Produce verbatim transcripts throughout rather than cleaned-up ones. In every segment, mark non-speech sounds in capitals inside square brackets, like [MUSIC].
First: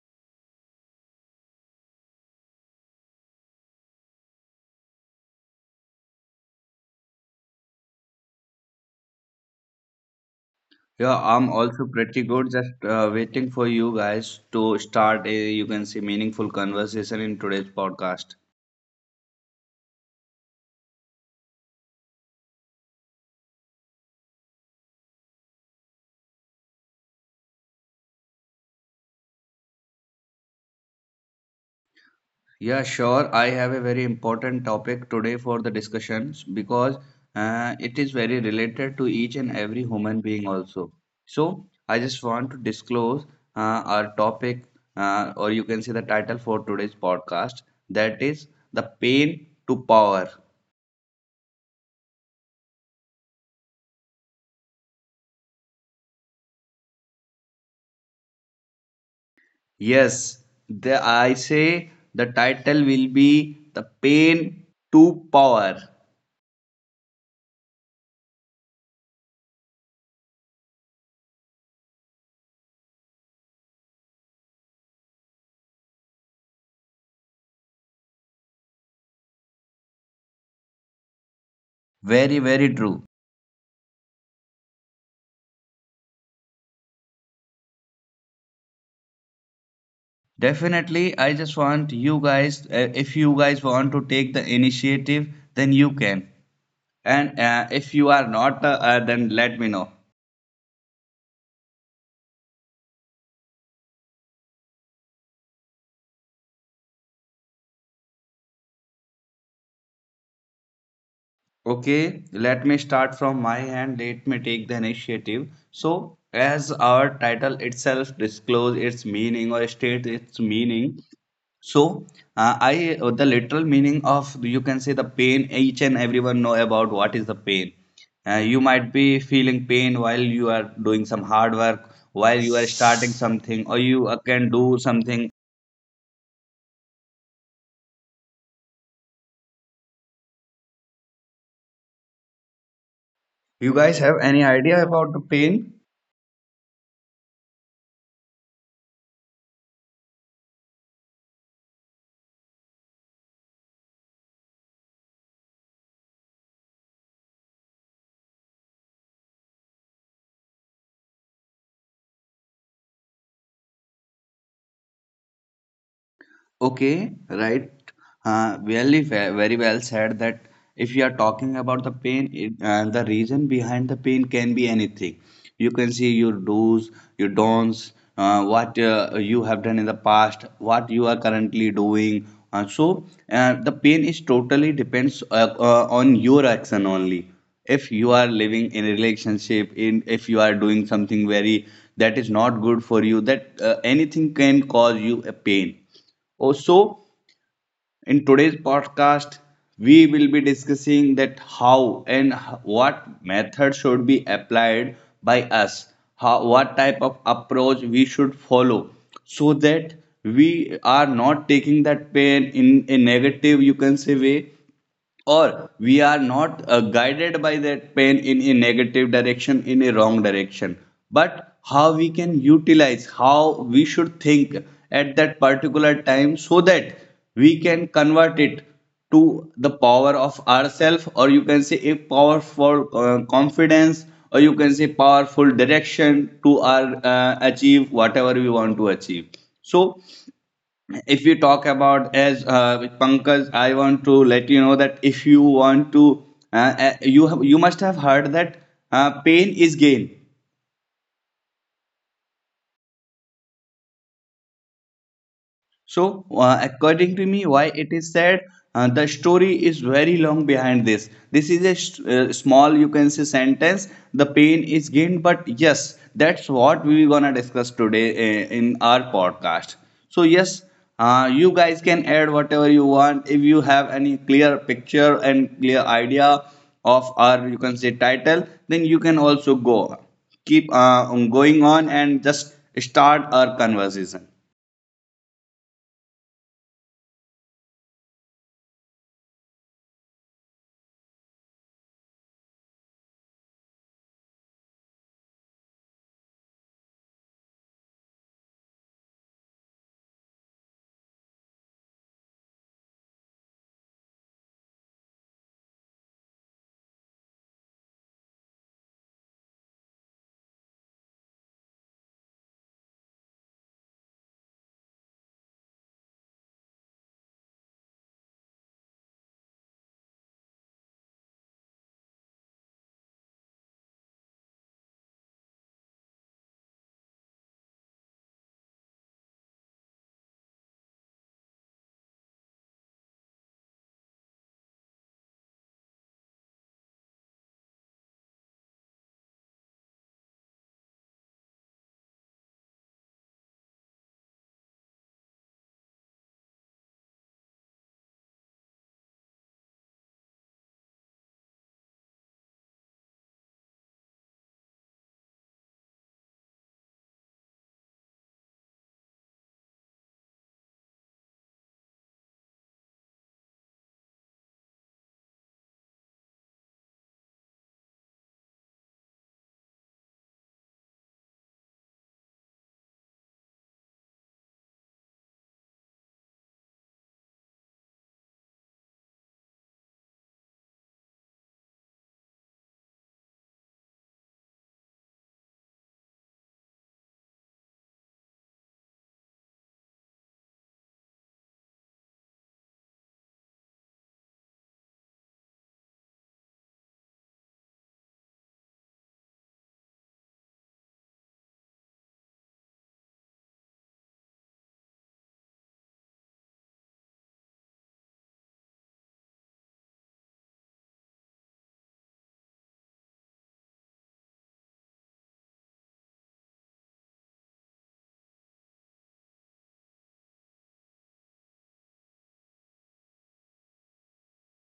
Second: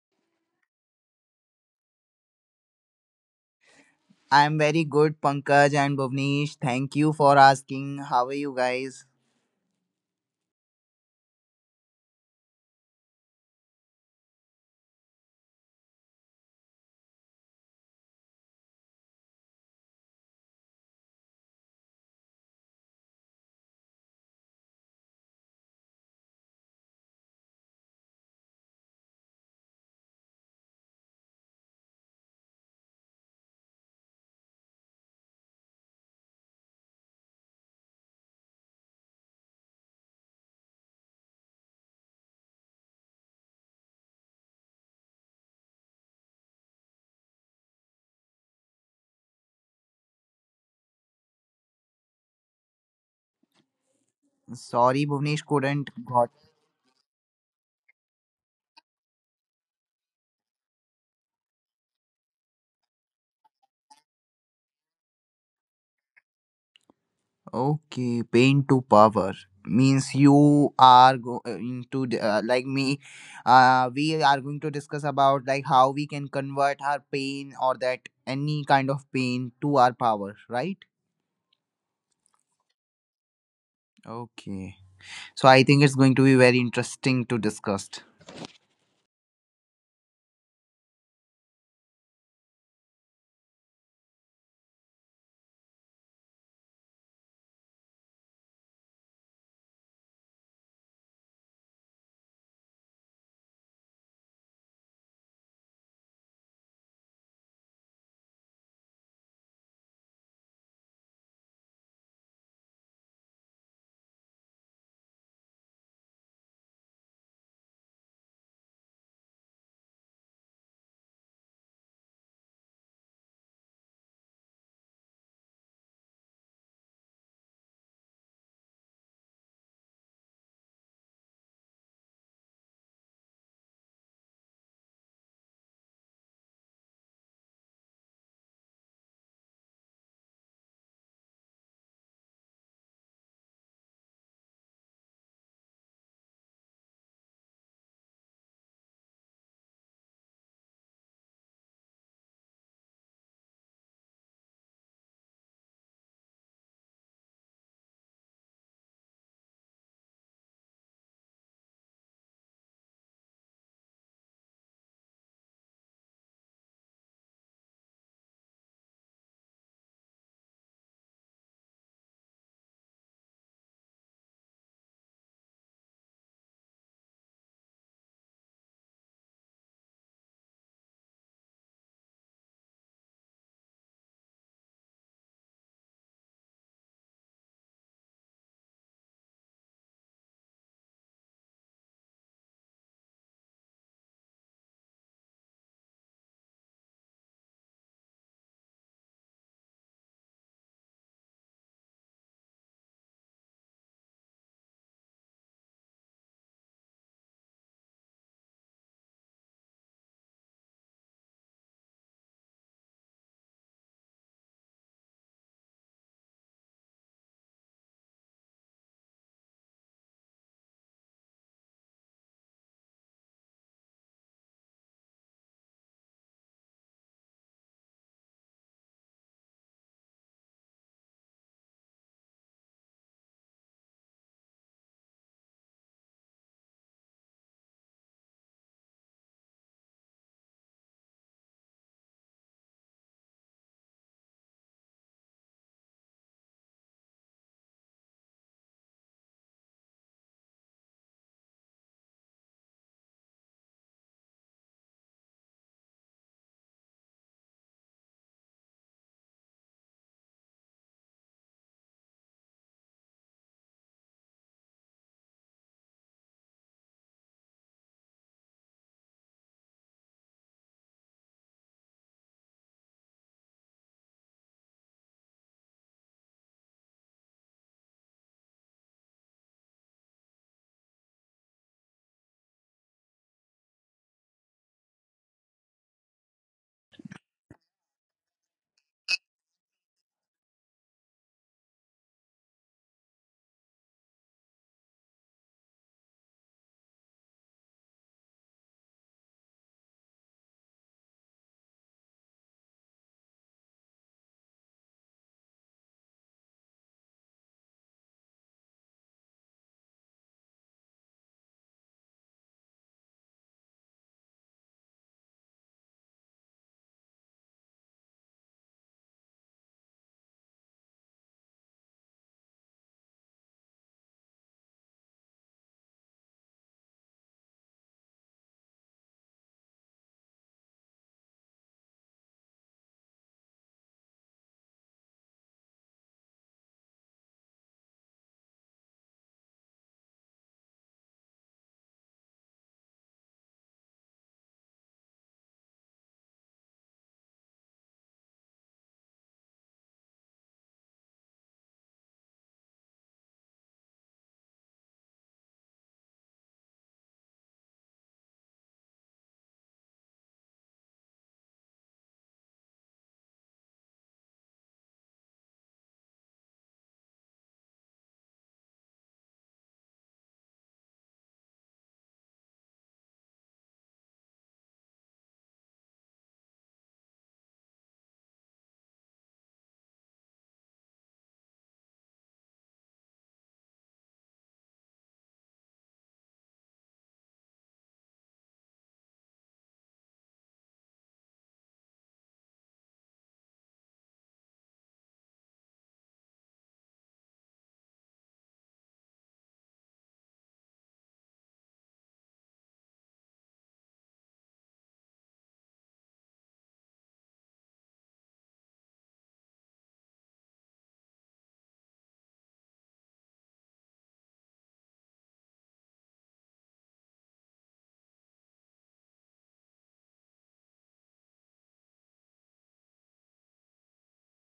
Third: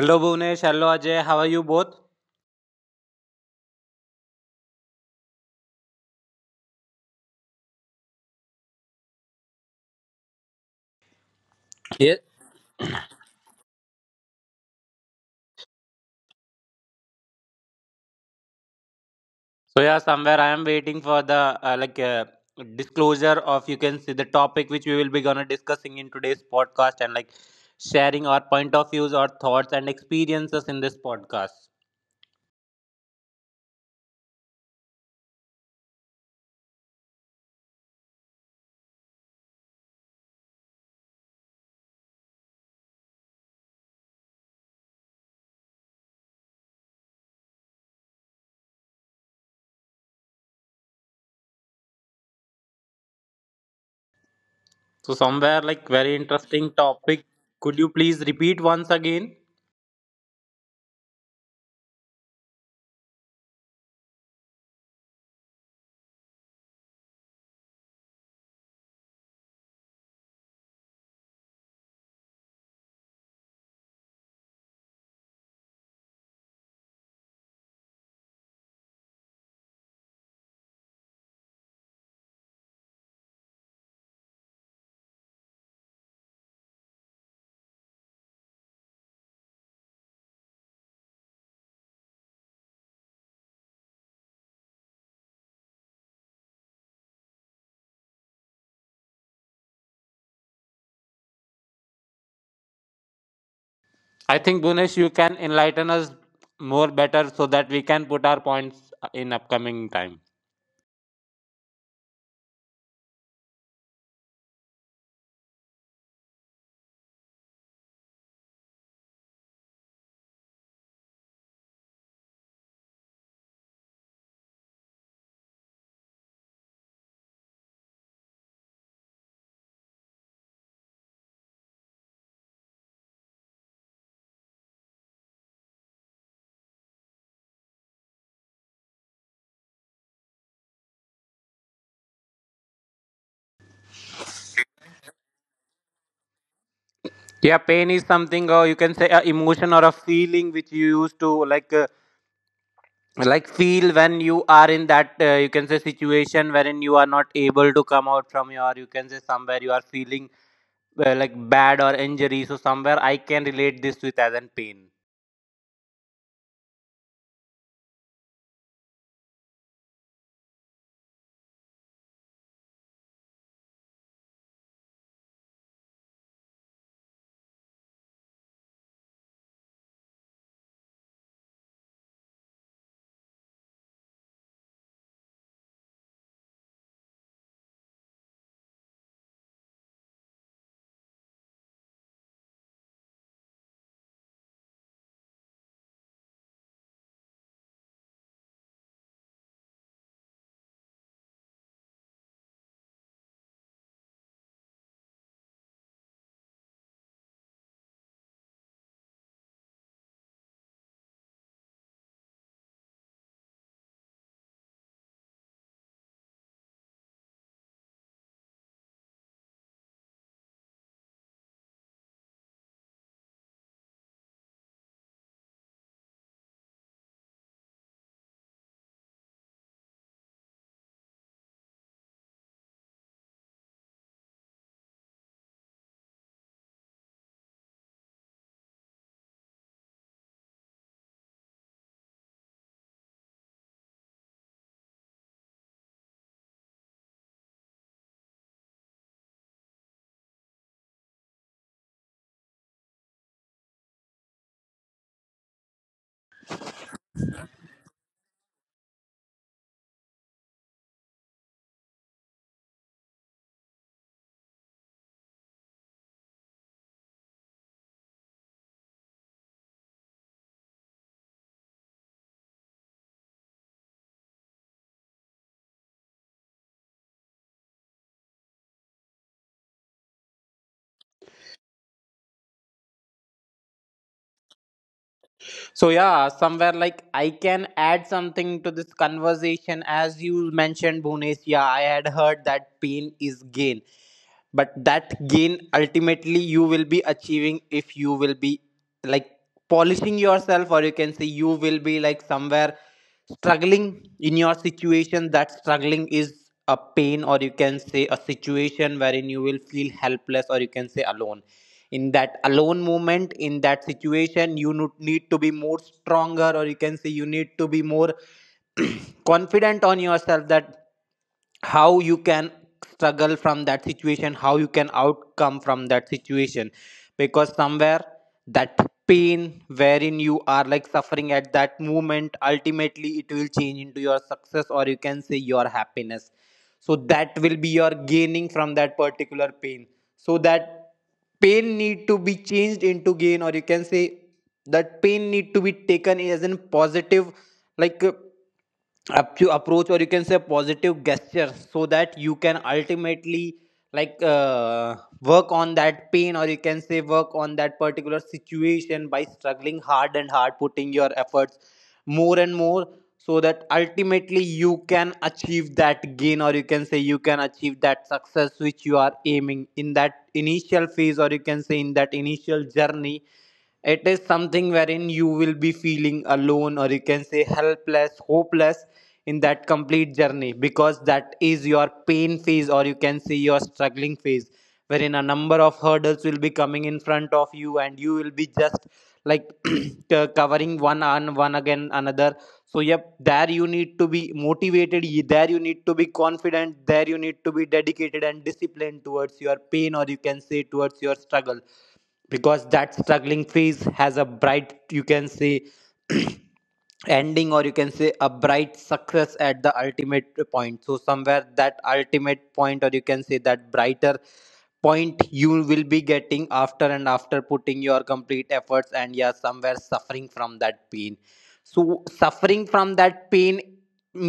Hello Bhuvnesh, hello Ajay, how are you both? I'm very good, Pankaj and Bhuvnesh. Thank you for asking. How are you guys? Yeah, I'm also Yes. pretty good, just uh, waiting for you guys to start a, you can say, meaningful conversation in today's podcast. So yeah, somewhere I am waiting for the uh, like uh, disclosure of, you can see, the topic which we will be gonna discussing in today's podcast, and like sharing our point of views, our thoughts and experiences in this podcast. Yeah, sure, I have a very important topic today for the discussions because uh, it is very related to each and every human being also. So, I just want to disclose uh, our topic, uh, or you can see the title for today's podcast, that is the pain to power. Sorry, So Bhuvnesh somewhere like couldn't very got. interesting topic. Could you please repeat once again? Yes, the, I say the title will be The Pain to Power. Okay, pain to power means you are going to d- uh, like me. Uh, we are going to discuss about like how we can convert our pain or that any kind of pain to our power, right? Very, very true. Okay. So I think it's going to be very interesting to discuss. Definitely, I just want you guys, uh, if you guys want to take the initiative, then you can. And uh, if you are not, uh, uh, then let me know. I think Bhunesh, you can enlighten us more better so that we can put our points uh, in upcoming time. Okay, let me start from my hand. Let me take the initiative. So, as our title itself disclose its meaning or state its meaning, so, uh, I uh, the literal meaning of you can say the pain. Each and everyone know about what is the pain. Uh, you might be feeling pain while you are doing some hard work, while you are starting something, or you uh, can do something. You guys have any idea about the pain? Yeah, pain is something, or you can say, a emotion or a feeling which you used to like, uh, like feel when you are in that, uh, you can say, situation wherein you are not able to come out from your, you can say, somewhere you are feeling uh, like bad or injury. So somewhere I can relate this with as an pain. Okay, right. Uh, really, ve- very well said that if you are talking about the pain, it, uh, the reason behind the pain can be anything. You can see your do's, your don'ts, uh, what uh, you have done in the past, what you are currently doing. Uh, so, uh, the pain is totally depends uh, uh, on your action only. If you are living in a relationship, in if you are doing something very that is not good for you, that uh, anything can cause you a pain also. In today's podcast, we will be discussing that how and what method should be applied by us, how, what type of approach we should follow so that we are not taking that pain in a negative, you can say, way, or we are not uh, guided by that pain in a negative direction, in a wrong direction, but how we can utilize, how we should think at that particular time so that we can convert it to the power of ourself, or you can say a powerful uh, confidence, or you can say powerful direction to our uh, achieve whatever we want to achieve. So if you talk about as uh, with Pankaj, I want to let you know that if you want to, uh, uh, you have, you must have heard that uh, pain is gain. So, uh, according to me, why it is said, uh, the story is very long behind this. This is a s- uh, small, you can say, sentence. The pain is gained, but yes, that's what we gonna discuss today uh, in our podcast. So, yes, uh, you guys can add whatever you want. If you have any clear picture and clear idea of our, you can say, title, then you can also go keep uh, going on and just start our conversation. So yeah, somewhere like I can add something to this conversation as you mentioned, Bhunesh. Yeah, I had heard that pain is gain, but that gain ultimately you will be achieving if you will be like polishing yourself, or you can say you will be like somewhere struggling in your situation. That struggling is a pain, or you can say a situation wherein you will feel helpless, or you can say alone. In that alone moment, in that situation, you no- need to be more stronger, or you can say you need to be more [CLEARS THROAT] confident on yourself, that how you can struggle from that situation, how you can outcome from that situation. Because somewhere that pain wherein you are like suffering at that moment, ultimately it will change into your success, or you can say your happiness. So that will be your gaining from that particular pain. So that pain need to be changed into gain, or you can say that pain need to be taken as a positive like uh, up to approach, or you can say positive gesture, so that you can ultimately like uh, work on that pain, or you can say work on that particular situation by struggling hard and hard, putting your efforts more and more, so that ultimately you can achieve that gain, or you can say you can achieve that success which you are aiming in that initial phase, or you can say in that initial journey. It is something wherein you will be feeling alone, or you can say helpless, hopeless in that complete journey, because that is your pain phase, or you can say your struggling phase, wherein a number of hurdles will be coming in front of you, and you will be just like [CLEARS THROAT] co- covering one on one again another. So yep, there you need to be motivated, y- there you need to be confident, there you need to be dedicated and disciplined towards your pain, or you can say towards your struggle, because that struggling phase has a bright, you can say, [CLEARS THROAT] ending, or you can say a bright success at the ultimate point. So somewhere that ultimate point, or you can say that brighter point, you will be getting after and after putting your complete efforts, and yeah, somewhere suffering from that pain. So suffering from that pain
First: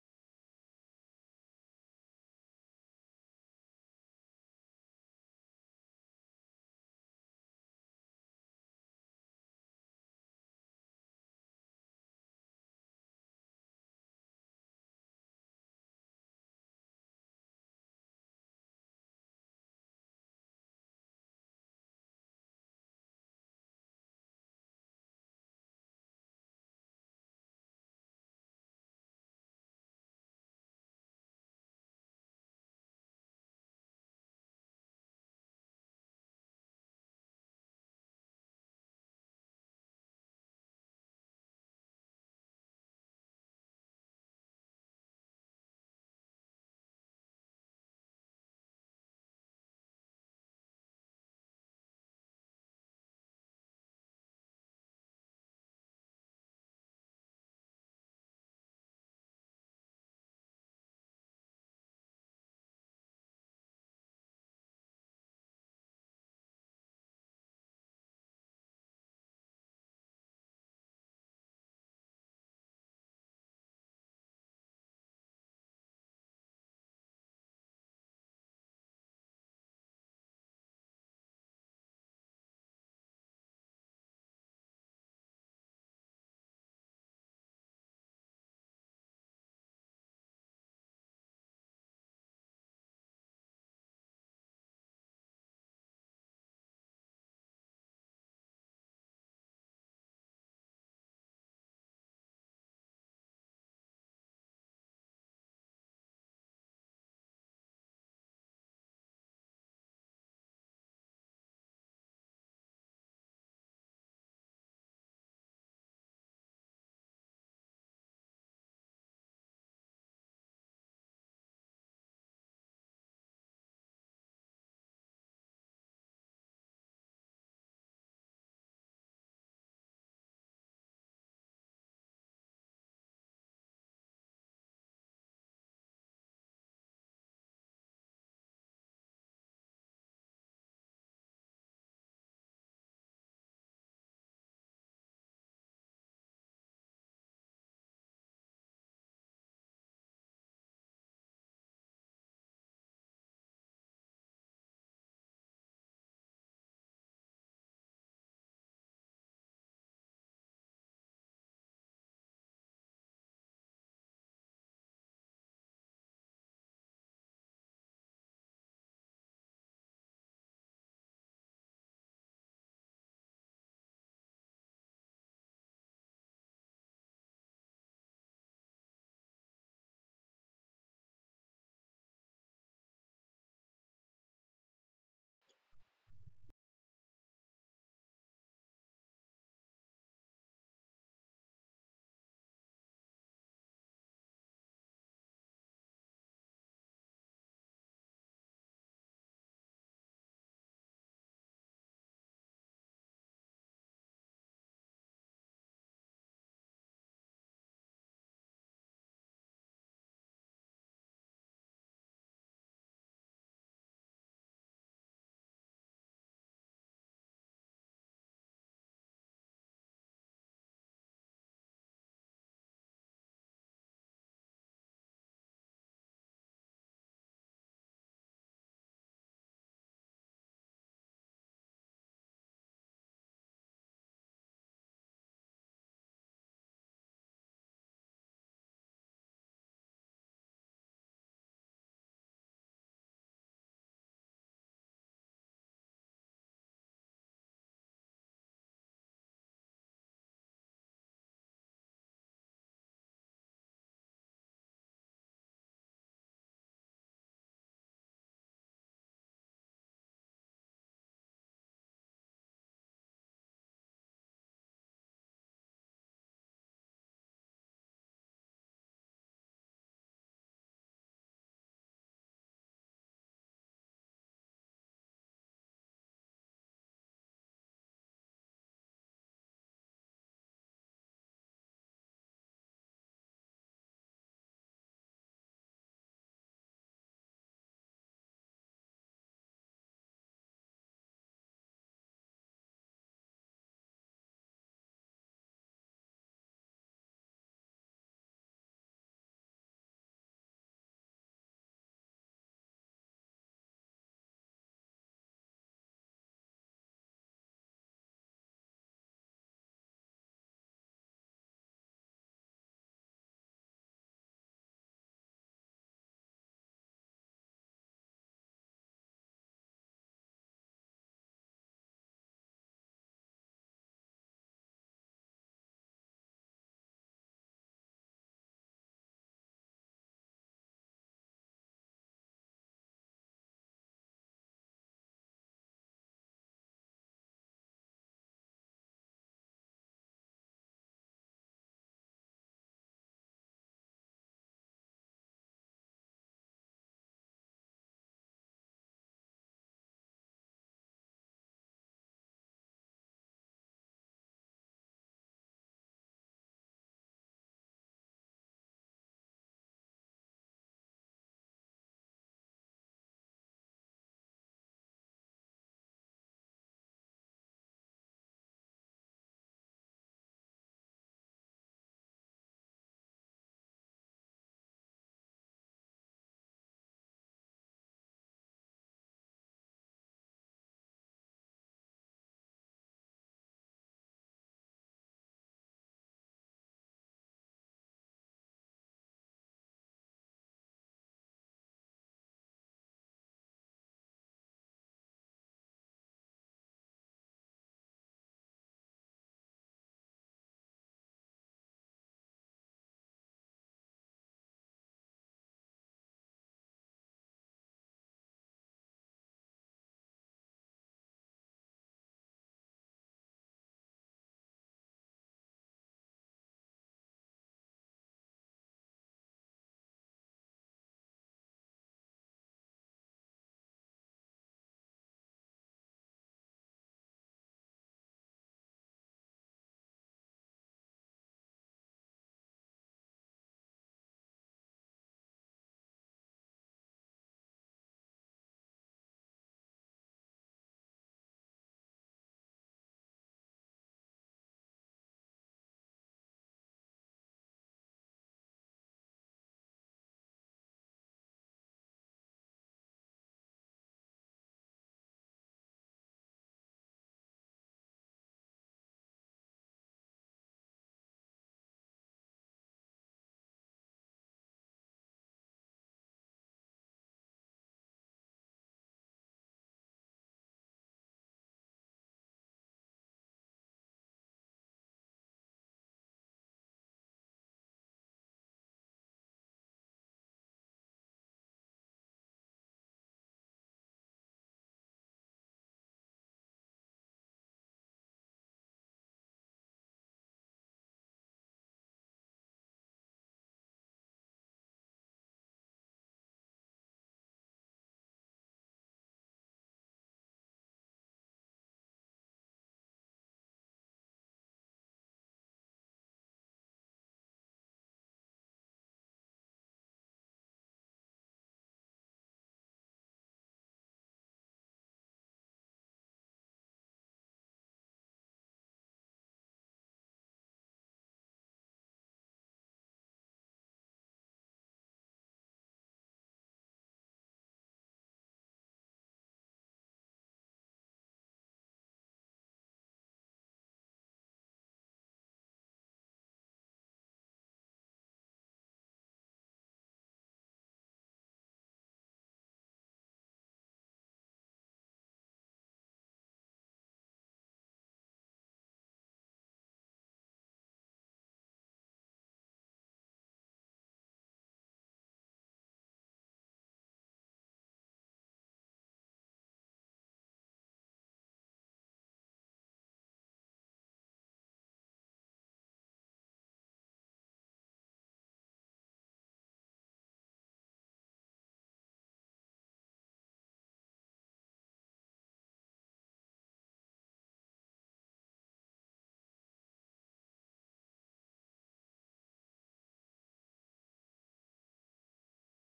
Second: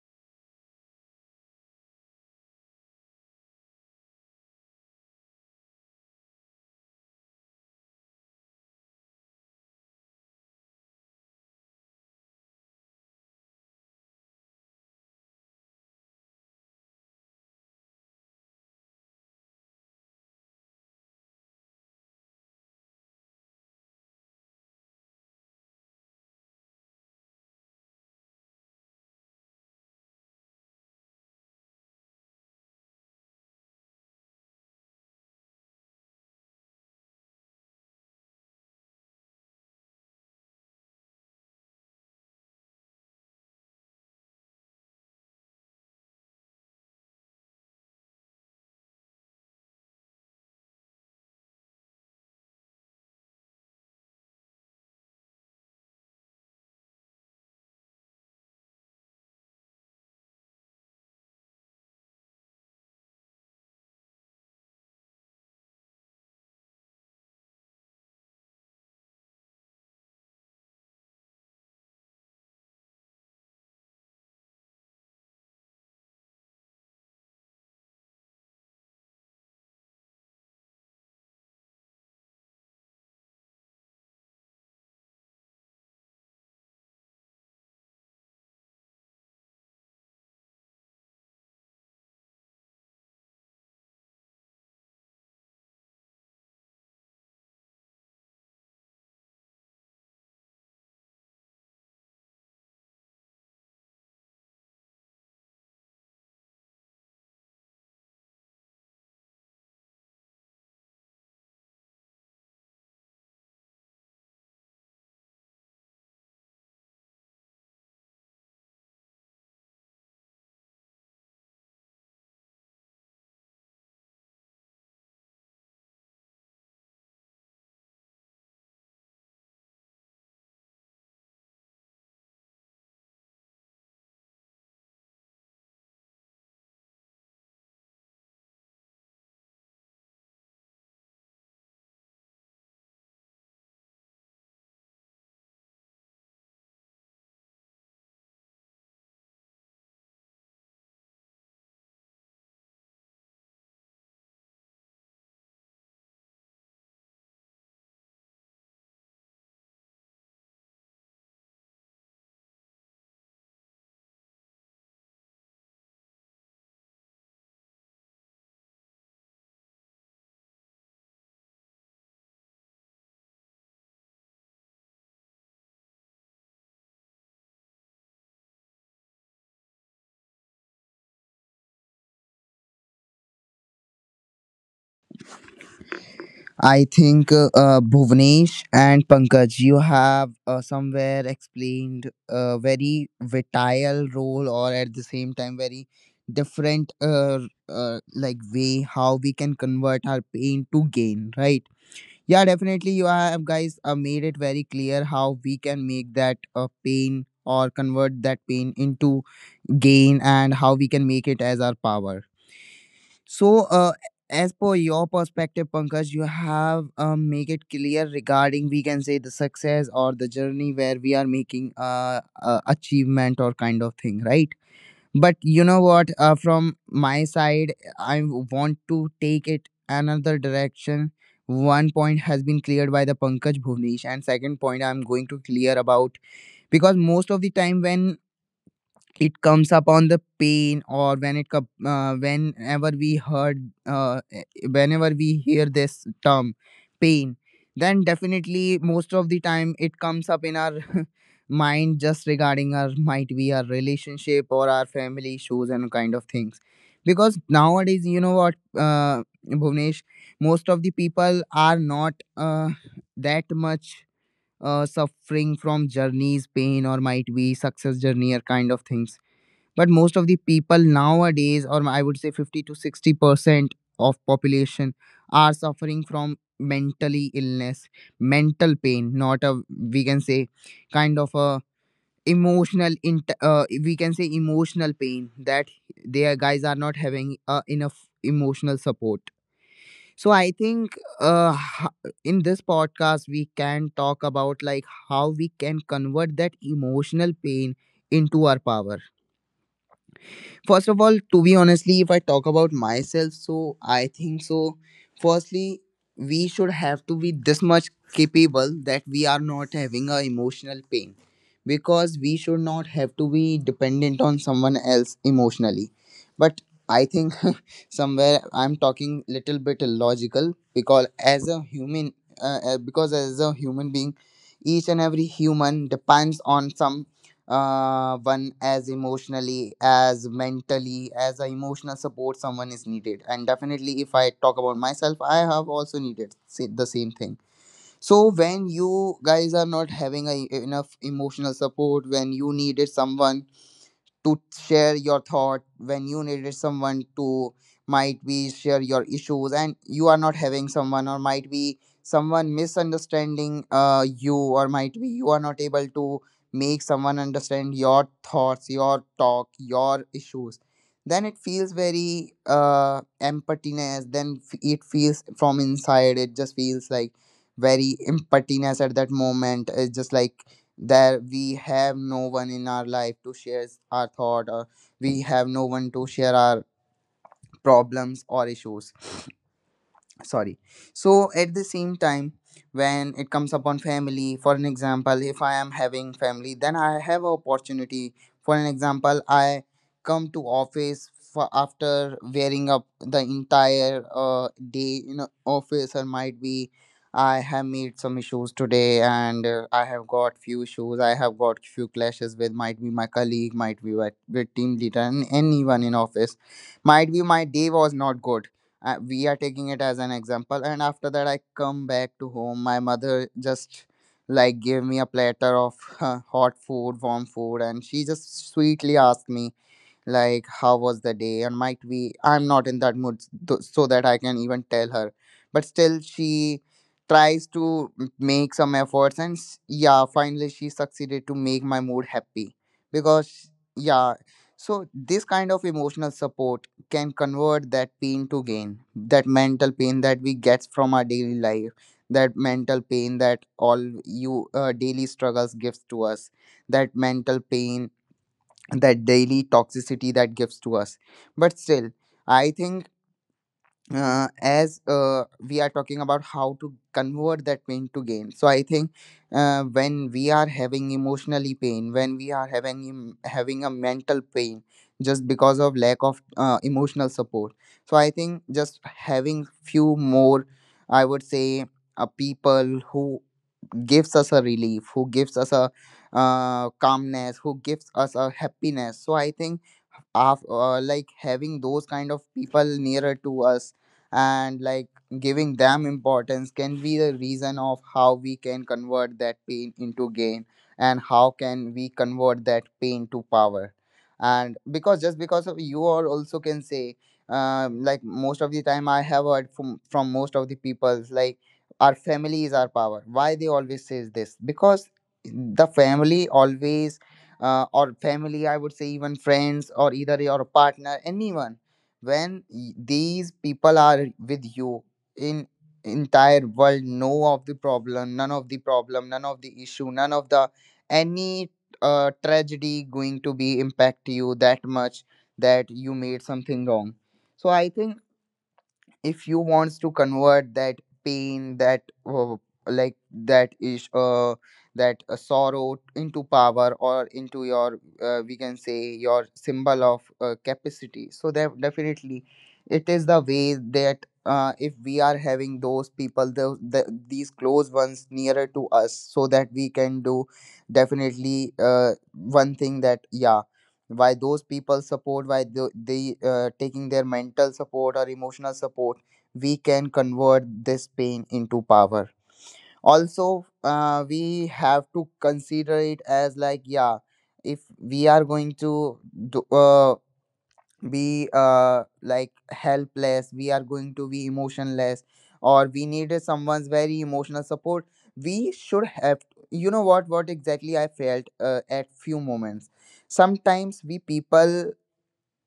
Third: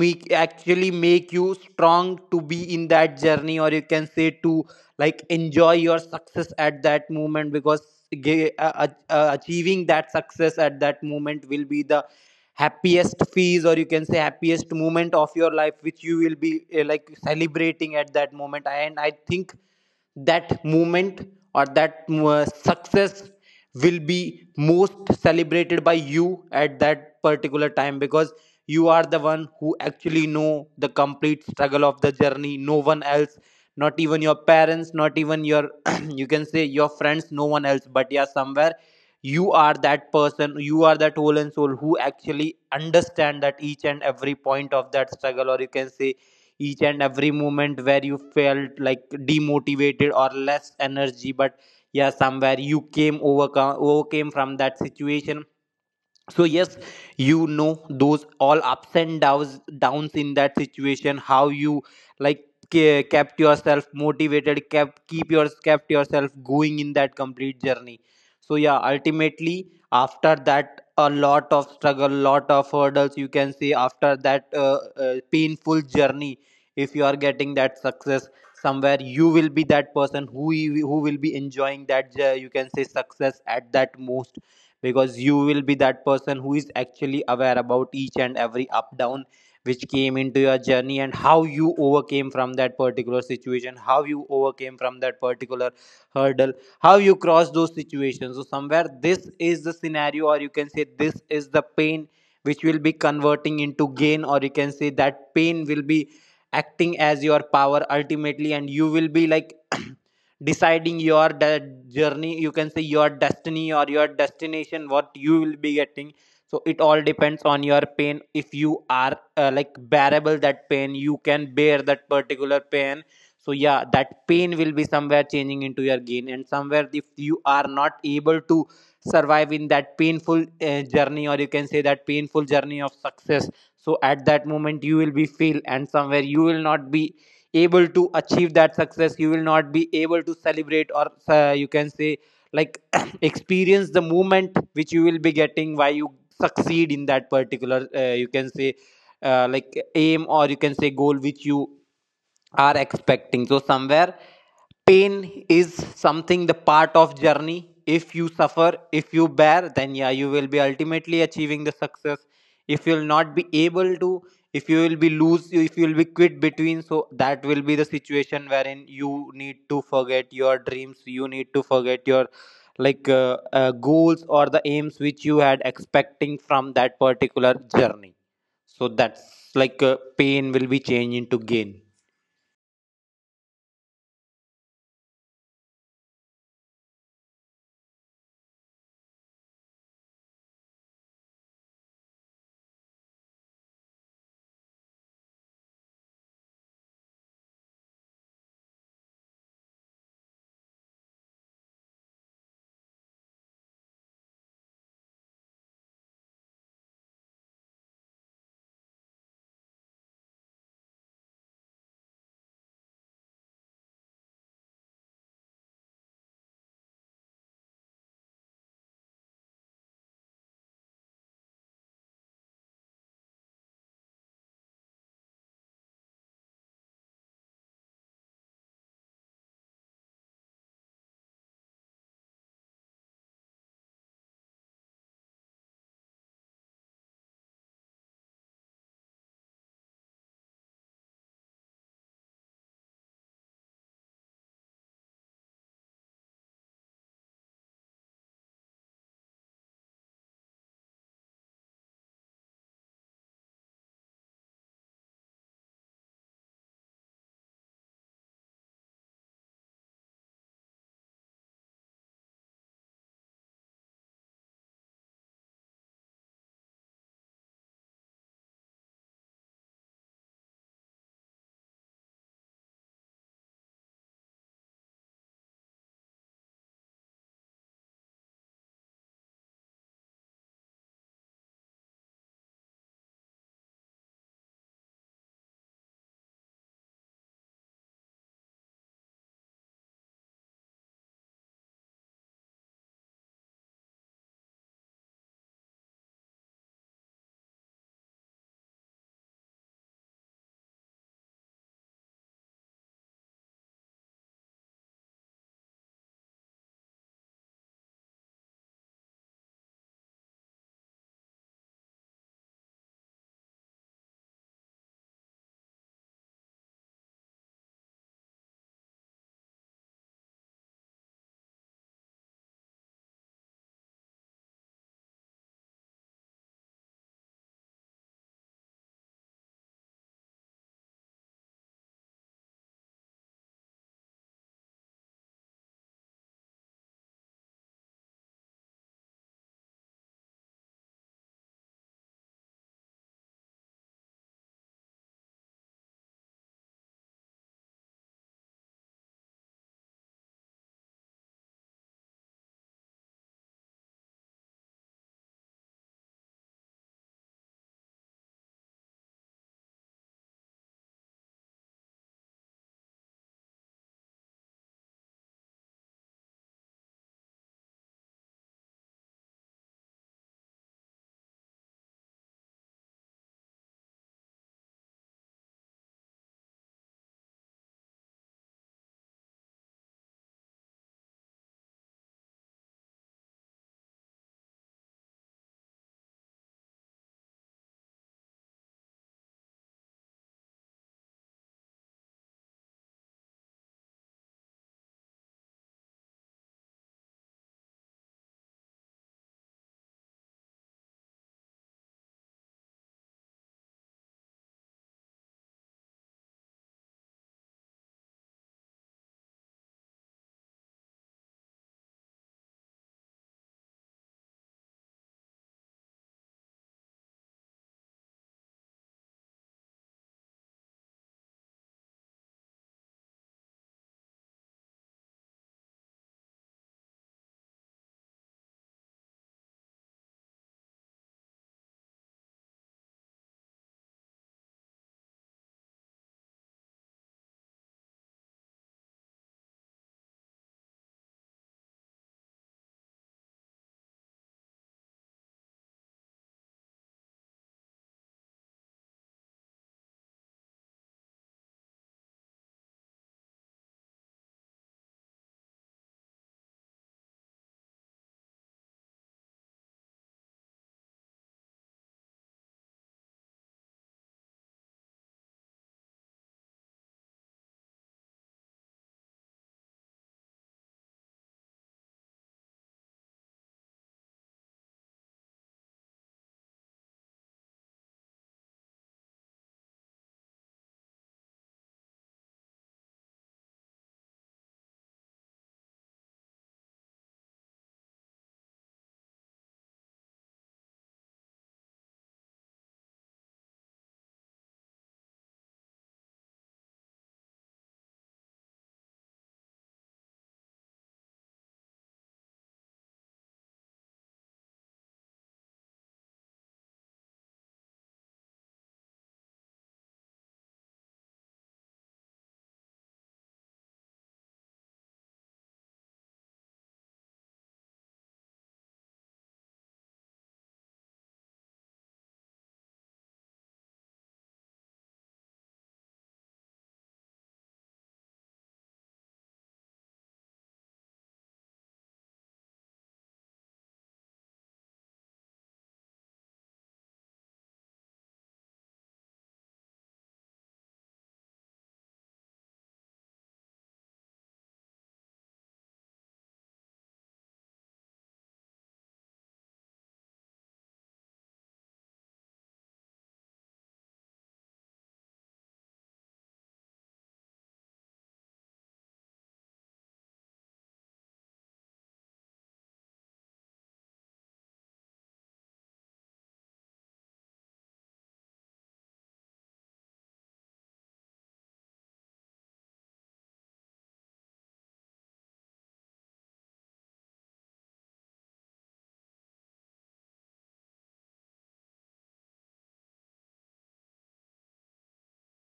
make actually make you strong to be in that journey, or you can say to like enjoy your success at that moment, because ge- uh, uh, achieving that success at that moment will be the happiest phase, or you can say happiest moment of your life, which you will be uh, like celebrating at that moment. And I think that moment, or that uh, success, will be most celebrated by you at that particular time, because you are the one who actually know the complete struggle of the journey. No one else, not even your parents, not even your, [CLEARS THROAT] you can say, your friends, no one else. But yeah, somewhere you are that person, you are that whole and soul who actually understand that each and every point of that struggle, or you can say each and every moment where you felt like demotivated or less energy. But yeah, somewhere you came overcome overcame from that situation. So yes, you know those all ups and downs downs in that situation, how you like ke- kept yourself motivated kept keep your kept yourself going in that complete journey. So yeah, ultimately after that a lot of struggle, lot of hurdles, you can say after that uh, uh, painful journey, if you are getting that success, somewhere you will be that person who you- who will be enjoying that, uh, you can say, success at that most, because you will be that person who is actually aware about each and every up down which came into your journey, and how you overcame from that particular situation, how you overcame from that particular hurdle, how you cross those situations. So somewhere this is the scenario, or you can say this is the pain which will be converting into gain, or you can say that pain will be acting as your power ultimately. And you will be like [CLEARS THROAT] deciding your de- journey, you can say your destiny or your destination, what you will be getting. So it all depends on your pain. If you are uh, like bearable that pain, you can bear that particular pain, so yeah, that pain will be somewhere changing into your gain. And somewhere if you are not able to survive in that painful uh, journey, or you can say that painful journey of success, so at that moment you will be fail, and somewhere you will not be able to achieve that success, you will not be able to celebrate, or uh, you can say like [CLEARS THROAT] experience the moment which you will be getting why you succeed in that particular, uh, you can say, uh, like aim, or you can say goal, which you are expecting. So somewhere pain is something the part of journey. If you suffer, if you bear, then yeah, you will be ultimately achieving the success. If you'll not be able to, if you will be lose, if you will be quit between, so that will be the situation wherein you need to forget your dreams, you need to forget your like uh, uh, goals or the aims which you had expecting from that particular journey. So that's like uh, pain will be changed into gain. I think uh, uh, Bhuvnesh and Pankaj, you have uh, somewhere explained a very vital role, or at the same time, very different, uh, uh, like way how we can convert our pain to gain. Right? Yeah, definitely. You have guys uh, made it very clear how we can make that uh, pain or convert that pain into gain, and how we can make it as our power. So, uh, as per your perspective, Pankaj, you have um, make it clear regarding we can say the success or the journey where we are making uh, uh achievement or kind of thing, right? But you know what? Uh, from my side, I want to take it another direction. One point has been cleared by the Pankaj Bhuvnesh, and second point I'm going to clear about because most of the time when it comes upon the pain or when it com- uh, whenever we heard uh, eh, whenever we hear this term pain, then definitely most of the time it comes up in our [LAUGHS] mind just regarding our might be our relationship or our family issues and kind of things. Because nowadays, you know what, uh, Bhuvnesh, most of the people are not uh, that much uh, suffering from journeys, pain, or might be success journey or kind of things, but most of the people nowadays, or I would say fifty to sixty percent of population, are suffering from mentally illness, mental pain, not a, we can say, kind of a emotional int- uh, we can say emotional pain, that their guys are not having uh, enough emotional support. So I think uh, h- in this podcast we can talk about like how we can convert that emotional pain into our power. First of all, to be honestly, if I talk about myself, so I think so. Firstly, we should have to be this much capable that we are not having a emotional pain, because we should not have to be dependent on someone else emotionally. But I think [LAUGHS] somewhere I'm talking little bit illogical, because as a human, uh, uh, because as a human being, each and every human depends on some uh, one as emotionally, as mentally, as a emotional support, someone is needed. And definitely if I talk about myself, I have also needed sa- the same thing. So when you guys are not having a, enough emotional support, when you needed someone to share your thought, when you needed someone to might be share your issues, and you are not having someone, or might be someone misunderstanding uh, you, or might be you are not able to make someone understand your thoughts, your talk, your issues, then it feels very uh emptiness, then f- it feels from inside, it just feels like very emptiness at that moment. It's just like that we have no one in our life to share our thought, or we have no one to share our problems or issues. Sorry. So at the same time, when it comes upon family, for an example, if I am having family, then I have a opportunity. For an example, I come to office for after wearing up the entire uh, day in a office, or might be I have made some issues today, and uh, I have got few issues, I have got few clashes with, might be my colleague, might be with, with team leader and anyone in office, might be my day was not good. I, we are taking it as an example. And after that, I come back to home, my mother just like gave me a platter of [LAUGHS] hot food, warm food, and she just sweetly asked me like, how was the day? And might be I'm not in that mood, th- so that I can even tell her, but still she tries to m- make some efforts, and s- yeah, finally she succeeded to make my mood happy. Because yeah. So this kind of emotional support can convert that pain to gain, that mental pain that we get from our daily life, that mental pain that all you uh, daily struggles gives to us, that mental pain, that daily toxicity that gives to us. But still, I think, uh, as uh, we are talking about how to convert that pain to gain, so I think uh, when we are having emotionally pain, when we are having em- having a mental pain, just because of lack of uh, emotional support, so I think just having few more, I would say, uh, people who gives us a relief, who gives us a uh, calmness, who gives us a happiness. So I think af- uh, like having those kind of people nearer to us, and like giving them importance, can be the reason of how we can convert that pain into gain, and how can we convert that pain to power. And because just because of you all also can say, um, like most of the time I have heard from from most of the people like, our family is our power. Why they always says this? Because the family always uh, or family, I would say, even friends, or either your partner, anyone, when y- these people are with you, in entire world, know of the problem, none of the problem, none of the issue, none of the any uh, tragedy going to be impact you that much, that you made something wrong. So I think if you wants to convert that pain, that uh, like that is uh, that uh, sorrow into power, or into your, uh, we can say, your symbol of uh, capacity, so that definitely it is the way that uh, if we are having those people, the, the, these close ones nearer to us, so that we can do definitely uh, one thing, that yeah, why those people support, why the, they uh, taking their mental support or emotional support, we can convert this pain into power. Also uh, we have to consider it as like, yeah, if we are going to do, uh, be uh, like helpless, we are going to be emotionless, or we needed someone's very emotional support. We should have, you know what what exactly I felt uh, at few moments. Sometimes we people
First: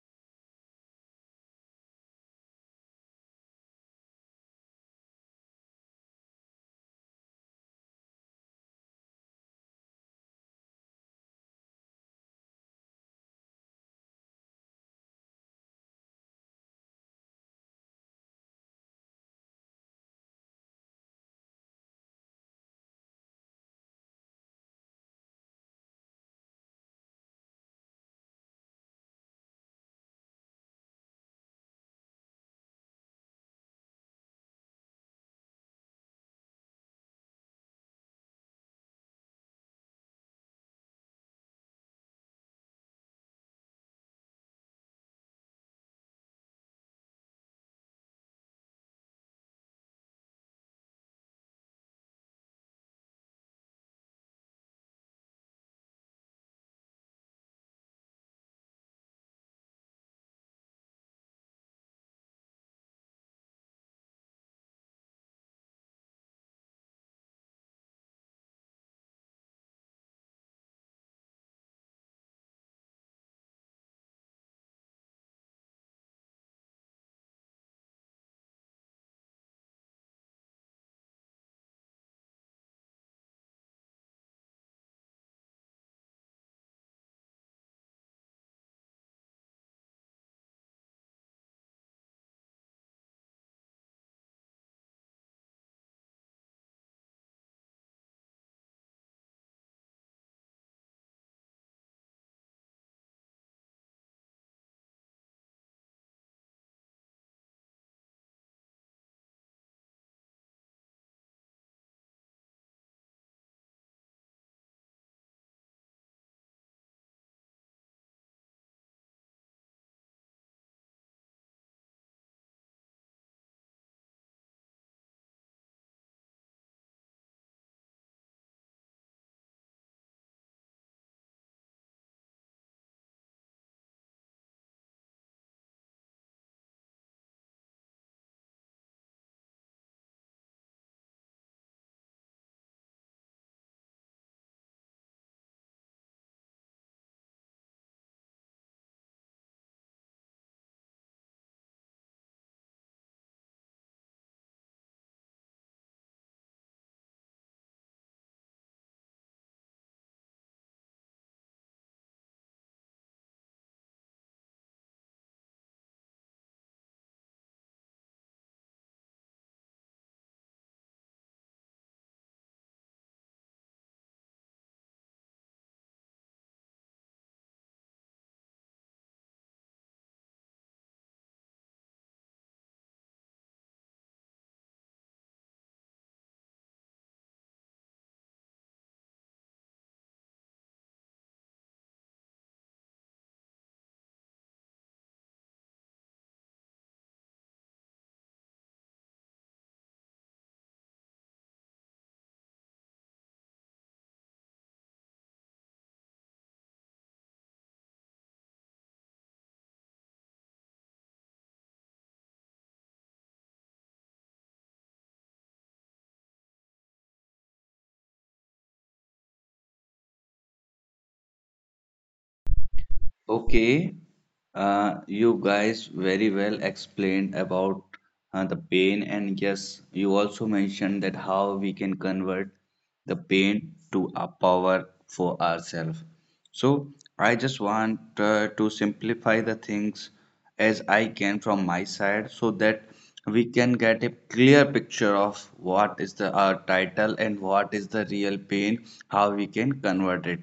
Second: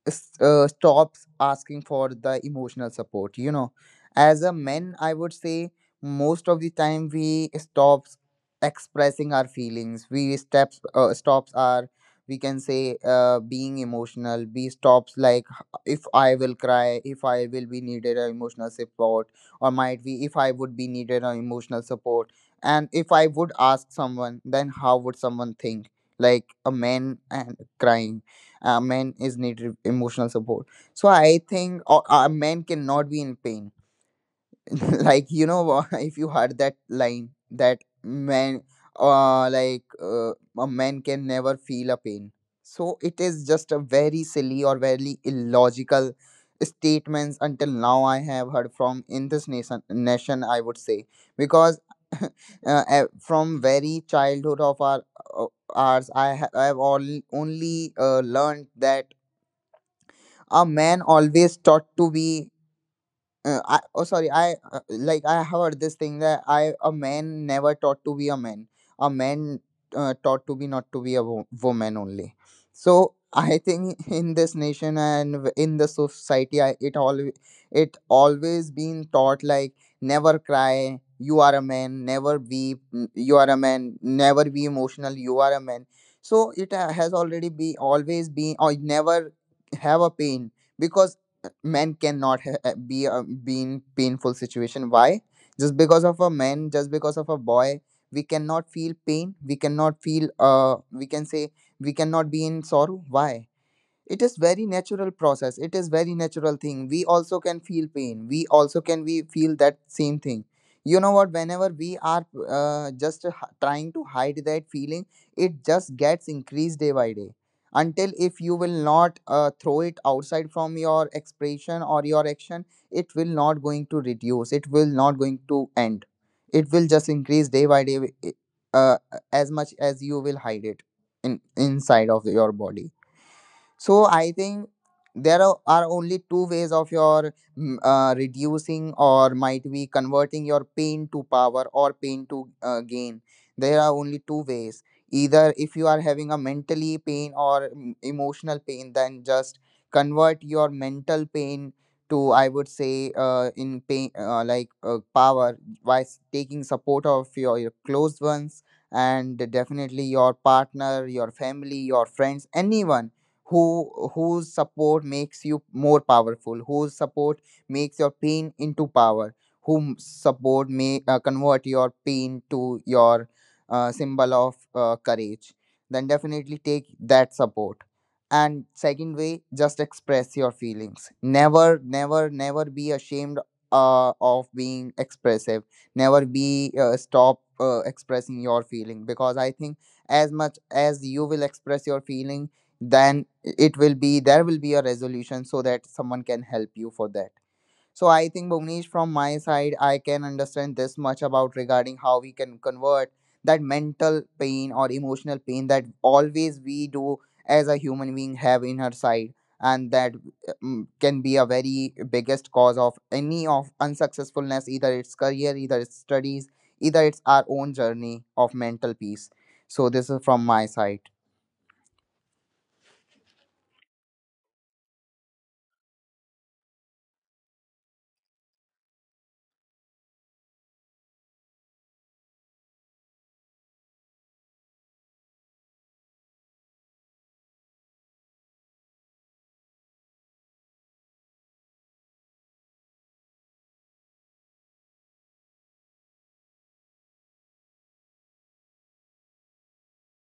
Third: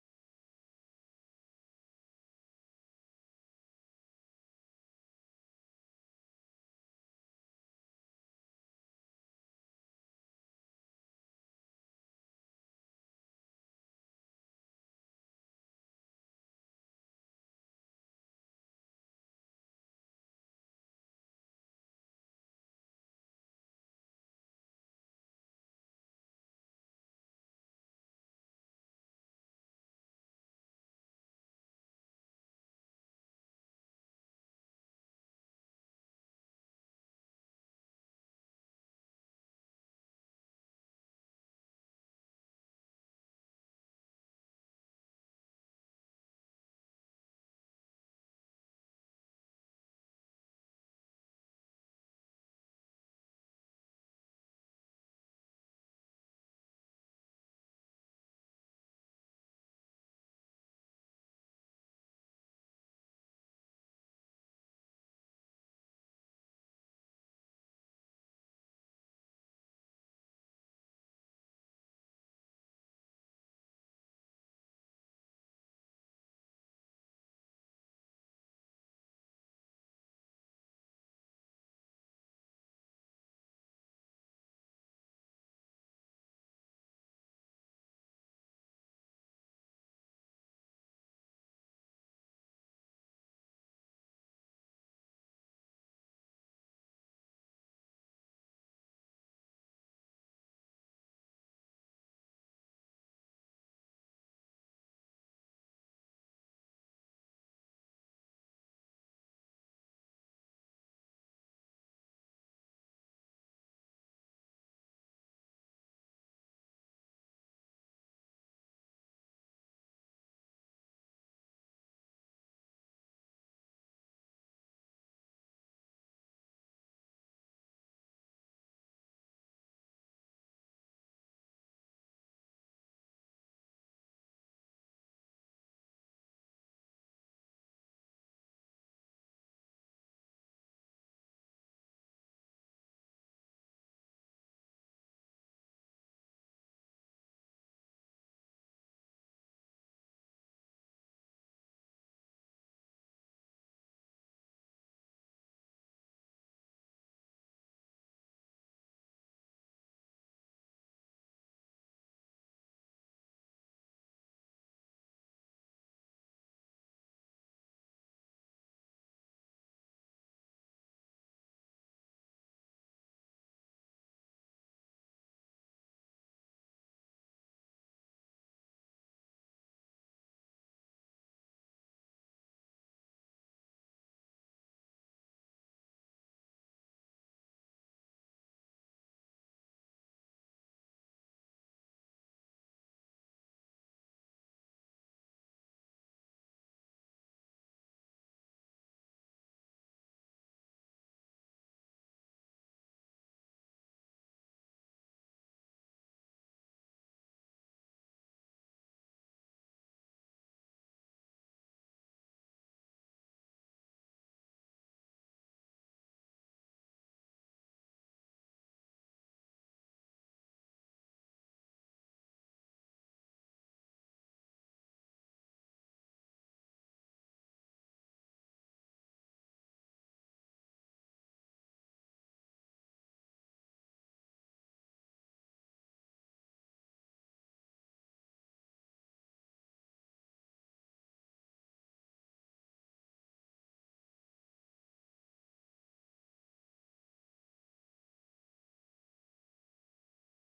s- uh, stops asking for the emotional support, you know, as a man, I would say, most of the time we stops expressing our feelings, we steps uh, stops our, we can say, uh, being emotional, we stops like, h- if I will cry, if I will be needed a emotional support, or might be if I would be needed an emotional support, and if I would ask someone, then how would someone think? Like, a man and crying, a man is needed emotional support. So I think a uh, men cannot be in pain. [LAUGHS] Like, you know what, [LAUGHS] if you heard that line that man, uh, like uh, a man can never feel a pain. So it is just a very silly or very illogical statements until now I have heard from, in this nation, nation I would say. Because [LAUGHS] uh, eh, from very childhood of our uh, ours, i, ha- I have all, only uh, learned that a man always thought to be uh, I, oh sorry, I uh, like I heard this thing that I a man never taught to be a man, a man uh, taught to be not to be a wo- woman only. So [LAUGHS] I think in this nation and w- in the society, I, it all, it always been taught like, never cry, you are a man, never weep, n- you are a man, never be emotional, you are a man. So it uh, has already be always been, or never have a pain, because men cannot ha- eh, be uh, be in painful situation. Why? Just because of a man, just because of a boy, we cannot feel pain, we cannot feel uh, we can say we cannot be in sorrow. Why? It is very natural process, it is very natural thing, we also can feel pain, we also can we feel that same thing. You know what, whenever we are uh, just h- trying to hide that feeling, it just gets increased day by day. Until if you will not uh, throw it outside from your expression or your action, it will not going to reduce, it will not going to end, it will just increase day by day eh, eh, uh, as much as you will hide it in inside of your body. So I think there are are only two ways of your mm, uh, reducing, or might be converting your pain to power or pain to uh, gain. There are only two ways. Either if you are having a mentally pain or mm, emotional pain, then just convert your mental pain to, I would say, uh, in pain uh, like uh, power, by s- taking support of your, your close ones, and definitely your partner, your family, your friends, anyone, who, whose support makes you more powerful, whose support makes your pain into power, whom support may uh, convert your pain to your uh, symbol of uh, courage, then definitely take that support. And second way, just express your feelings, never never never be ashamed uh, of being expressive, never be uh, stop uh, expressing your feeling, because I think as much as you will express your feeling, then it will be, there will be a resolution, so that someone can help you for that. So I think, Bhuvnesh, from my side I can understand this much about regarding how we can convert that mental pain or emotional pain that always we do as a human being have in her side. And that uh, mm, can be a very biggest cause of any of unsuccessfulness, either it's career, either it's studies, either it's our own journey of mental peace. So this is from my side. Okay, uh, you guys very well explained about uh, the pain, and yes, you also mentioned that how we can convert the pain to a power for ourselves. So, I just want uh, to simplify the things as I can from my side so that we can get a clear picture of what is the our title and what is the real pain, how we can convert it.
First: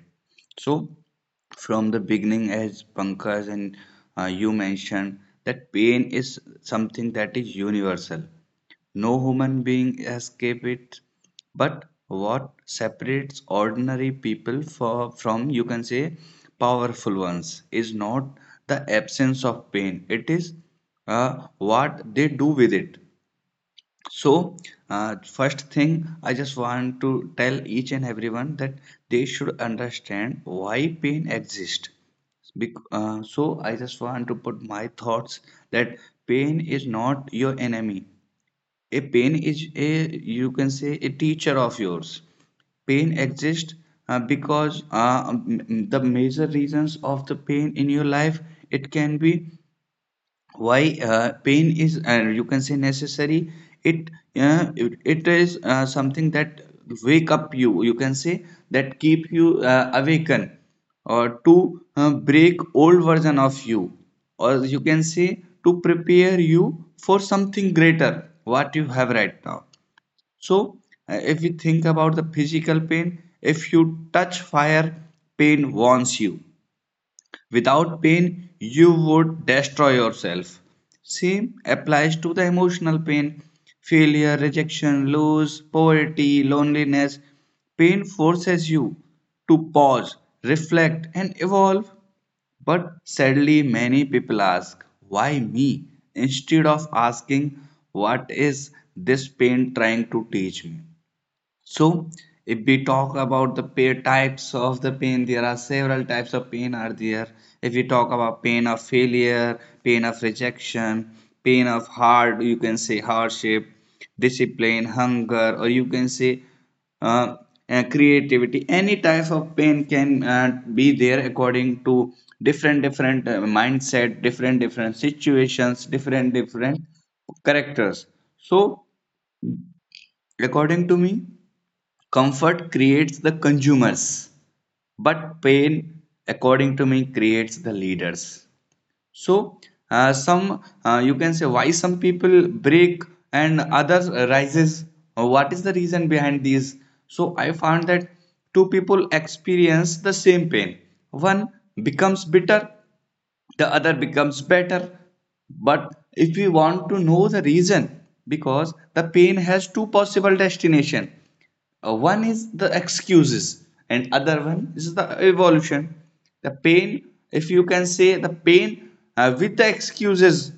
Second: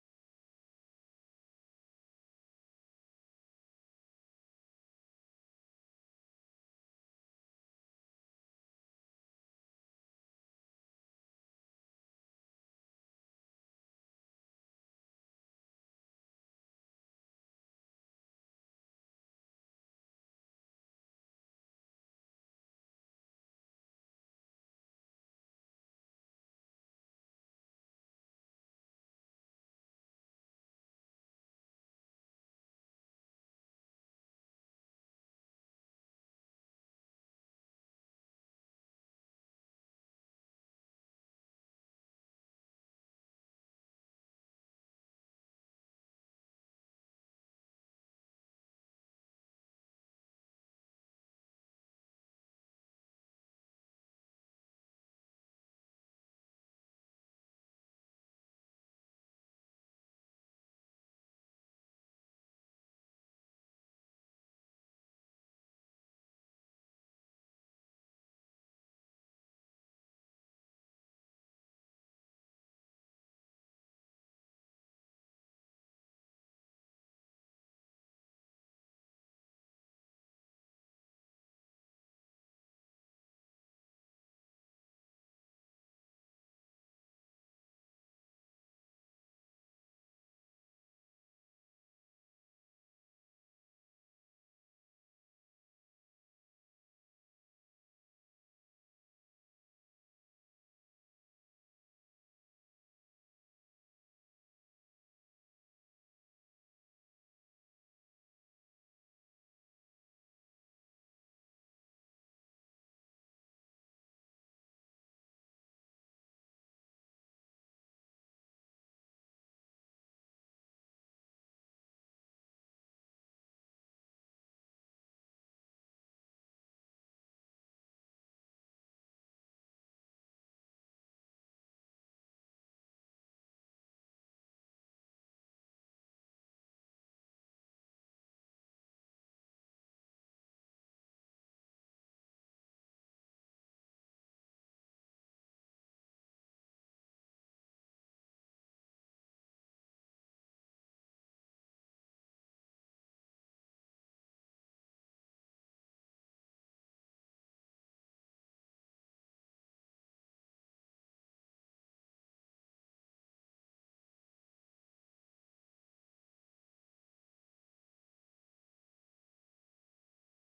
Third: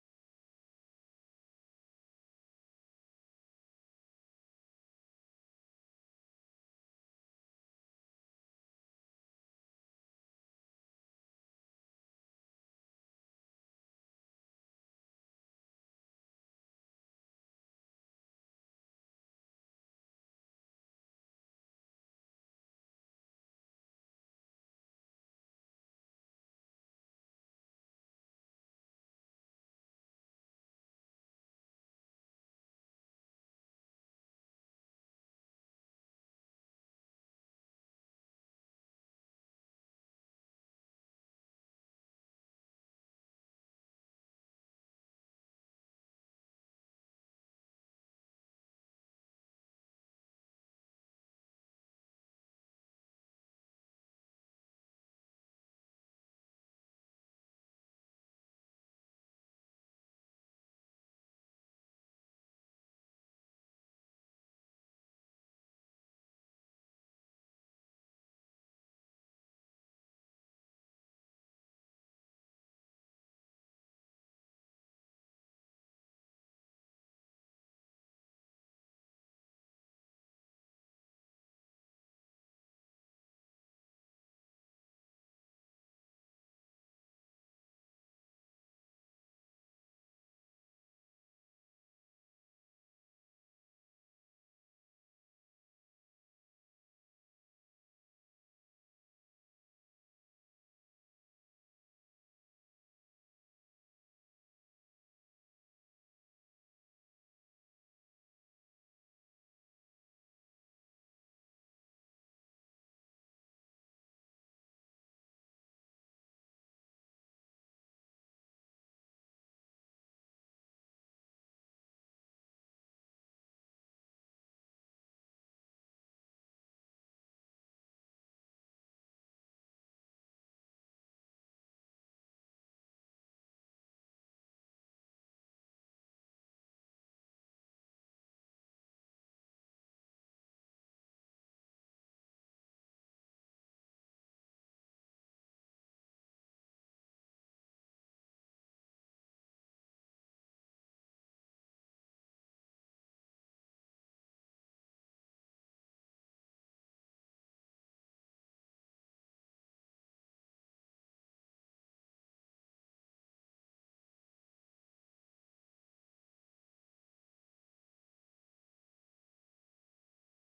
So, from the beginning as Pankaj and uh, you mentioned that pain is something that is universal. No human being escape it. But what separates ordinary people for, from you can say powerful ones is not the absence of pain. It is uh, what they do with it. So, uh, first thing, I just want to tell each and everyone that they should understand why pain exists. Bec- uh, so, I just want to put my thoughts that pain is not your enemy. A pain is a, you can say, a teacher of yours. Pain exists uh, because uh, m- m- the major reasons of the pain in your life, it can be why uh, pain is, uh, you can say, necessary. It uh, it, it is uh, something that wake up you, you can say, that keep you uh, awaken, or to uh, break old version of you, or you can say to prepare you for something greater what you have right now. So uh, if we think about the physical pain, if you touch fire, pain warns you. Without pain, you would destroy yourself. Same applies to the emotional pain: failure, rejection, loss, poverty, loneliness. Pain forces you to pause, reflect, and evolve. But sadly, many people ask, "Why me?" instead of asking, "What is this pain trying to teach me?" So, if we talk about the pain, types of the pain, there are several types of pain are there. If we talk about pain of failure, pain of rejection, pain of hard, you can say hardship, discipline, hunger, or you can say uh, uh, creativity. Any type of pain can uh, be there according to different different uh, mindset, different different situations, different different characters. So, according to me, comfort creates the consumers, but pain, according to me, creates the leaders. So, uh, some, uh, you can say, why some people break and others rises. Uh, What is the reason behind these? So, I found that two people experience the same pain. One becomes bitter, the other becomes better. But if we want to know the reason, because the pain has two possible destination. Uh, one is the excuses and other one is the evolution. The pain, if you can say the pain uh, with the excuses,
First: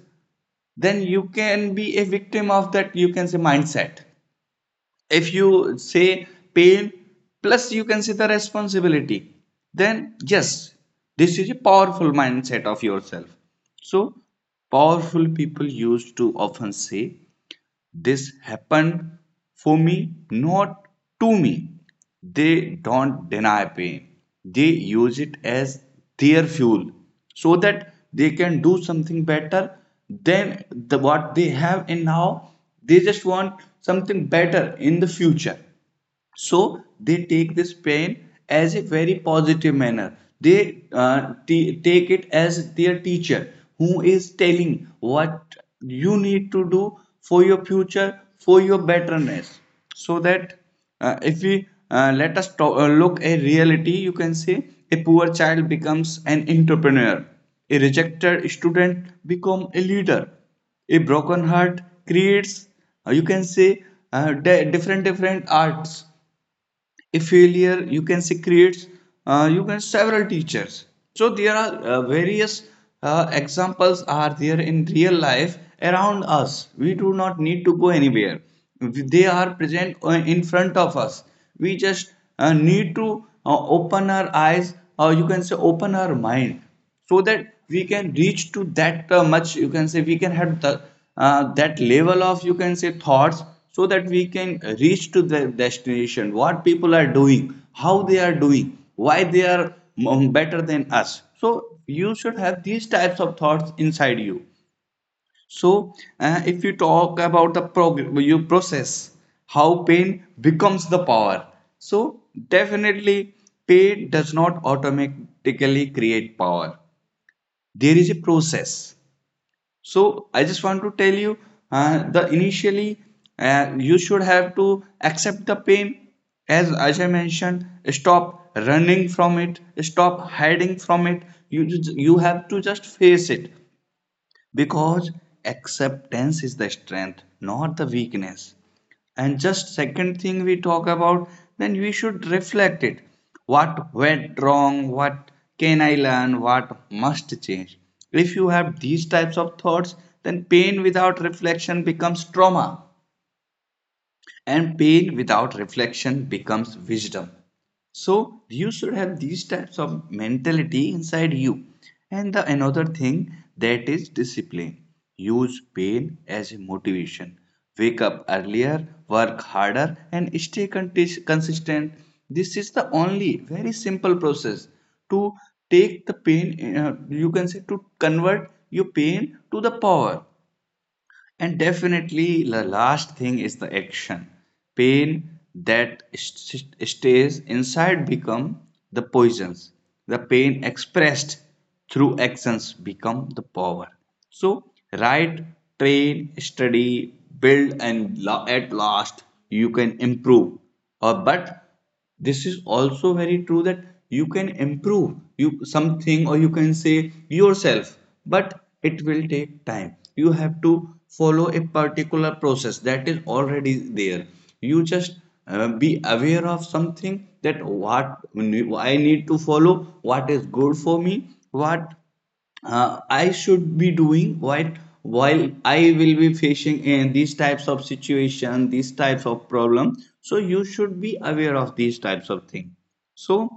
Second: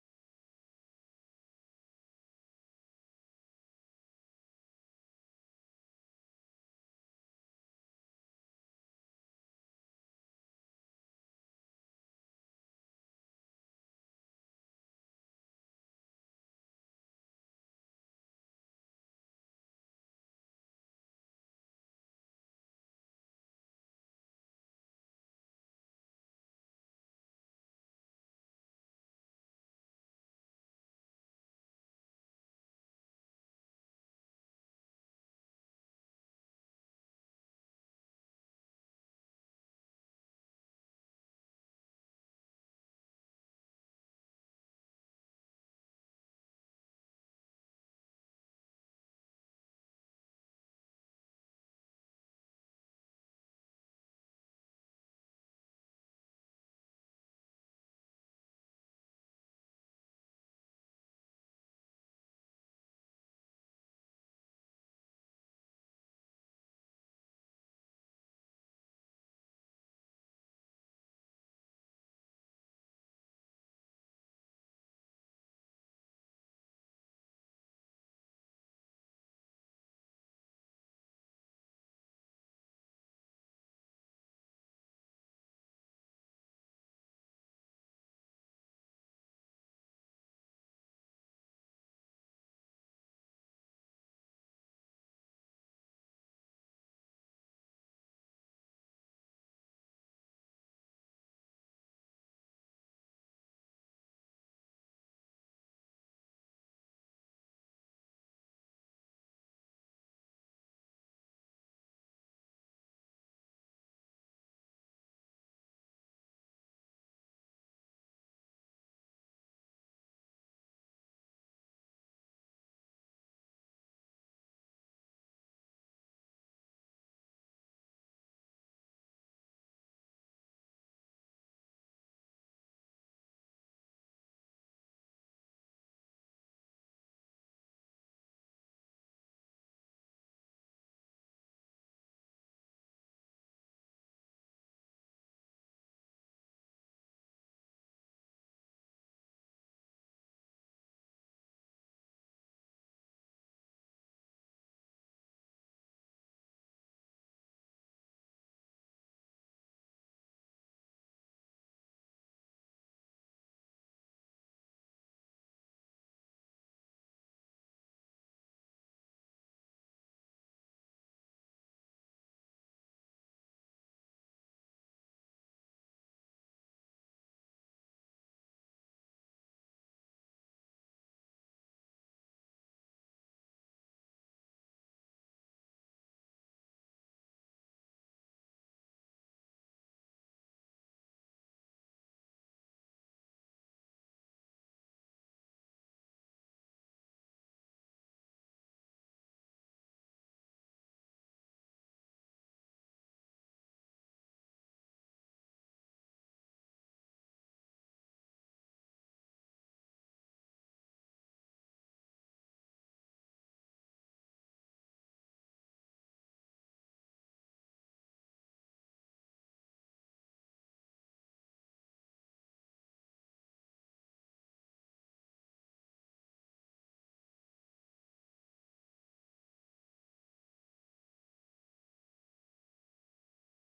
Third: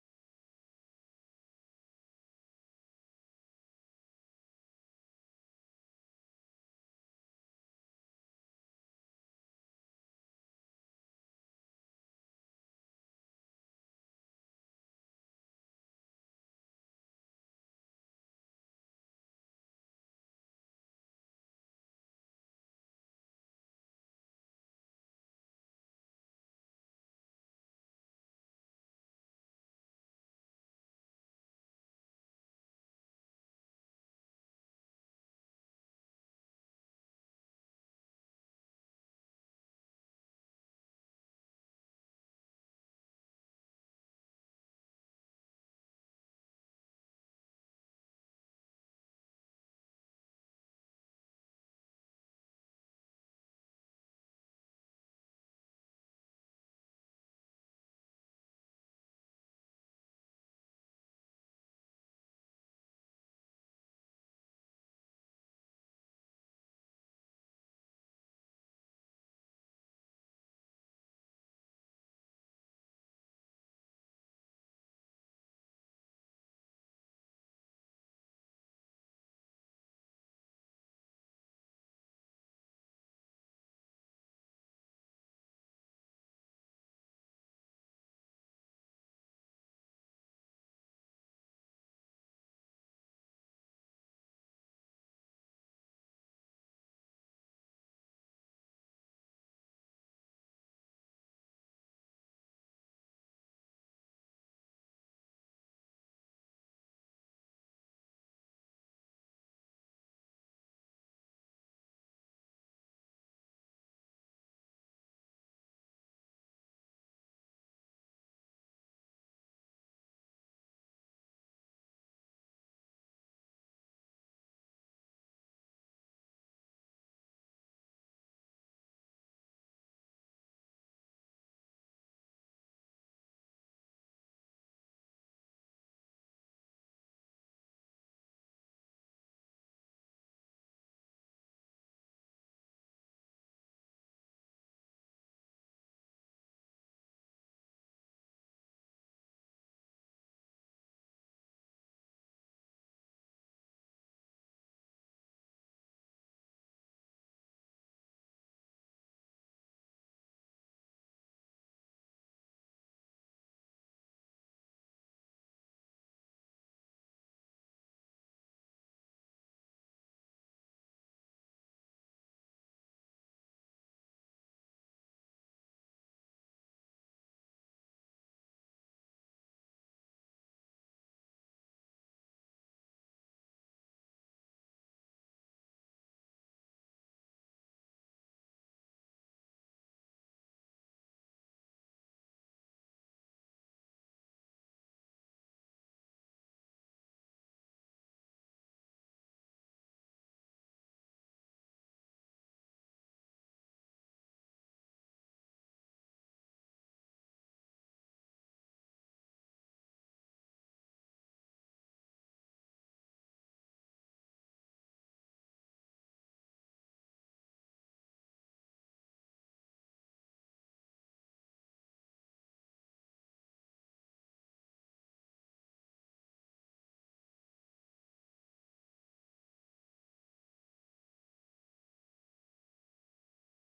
then you can be a victim of that, you can say, mindset. If you say pain plus, you can say, the responsibility, then yes, this is a powerful mindset of yourself. So powerful people used to often say this happened for me, not to me. They don't deny pain, they use it as their fuel so that they can do something better than the, what they have and now. They just want something better in the future, so they take this pain as a very positive manner, they uh, take it as their teacher who is telling what you need to do for your future, for your betterness. So that uh, if we uh, let us to- uh, look a reality, you can say a poor child becomes an entrepreneur, a rejected student become a leader, a broken heart creates uh, you can say uh, different different arts, a failure you can see creates uh, you can several teachers. So there are uh, various uh, examples are there in real life around us. We do not need to go anywhere, they are present uh, in front of us. We just uh, need to uh, open our eyes, or you can say open our mind, so that we can reach to that uh, much, you can say, we can have the, uh, that level of, you can say, thoughts, so that we can reach to the destination, what people are doing, how they are doing, why they are um, better than us. So you should have these types of thoughts inside you. So uh, if you talk about the prog- your process, how pain becomes the power, so definitely pain does not automatically create power. There is a process. So I just want to tell you, uh, the initially, uh, you should have to accept the pain. as, as I mentioned, stop running from it, stop hiding from it, you you have to just face it, because acceptance is the strength, not the weakness. And just second thing we talk about, then we should reflect it. What went wrong, what can I learn, what must change? If you have these types of thoughts, then pain without reflection becomes trauma, and pain without reflection becomes wisdom. So you should have these types of mentality inside you. And the another thing, that is discipline. Use pain as a motivation. Wake up earlier, work harder, and stay contis- consistent. This is the only very simple process to take the pain, uh, you can say, to convert your pain to the power. And definitely, the last thing is the action. Pain that st- stays inside become the poisons. The pain expressed through actions become the power. So write, train, study, build, and la- at last you can improve. Or but this is also very true that you can improve you something, or you can say yourself, but it will take time. You have to follow a particular process that is already there. You just uh, be aware of something, that what I need to follow, what is good for me, what uh, I should be doing, what while I will be facing in these types of situation, these types of problem. So you should be aware of these types of thing. So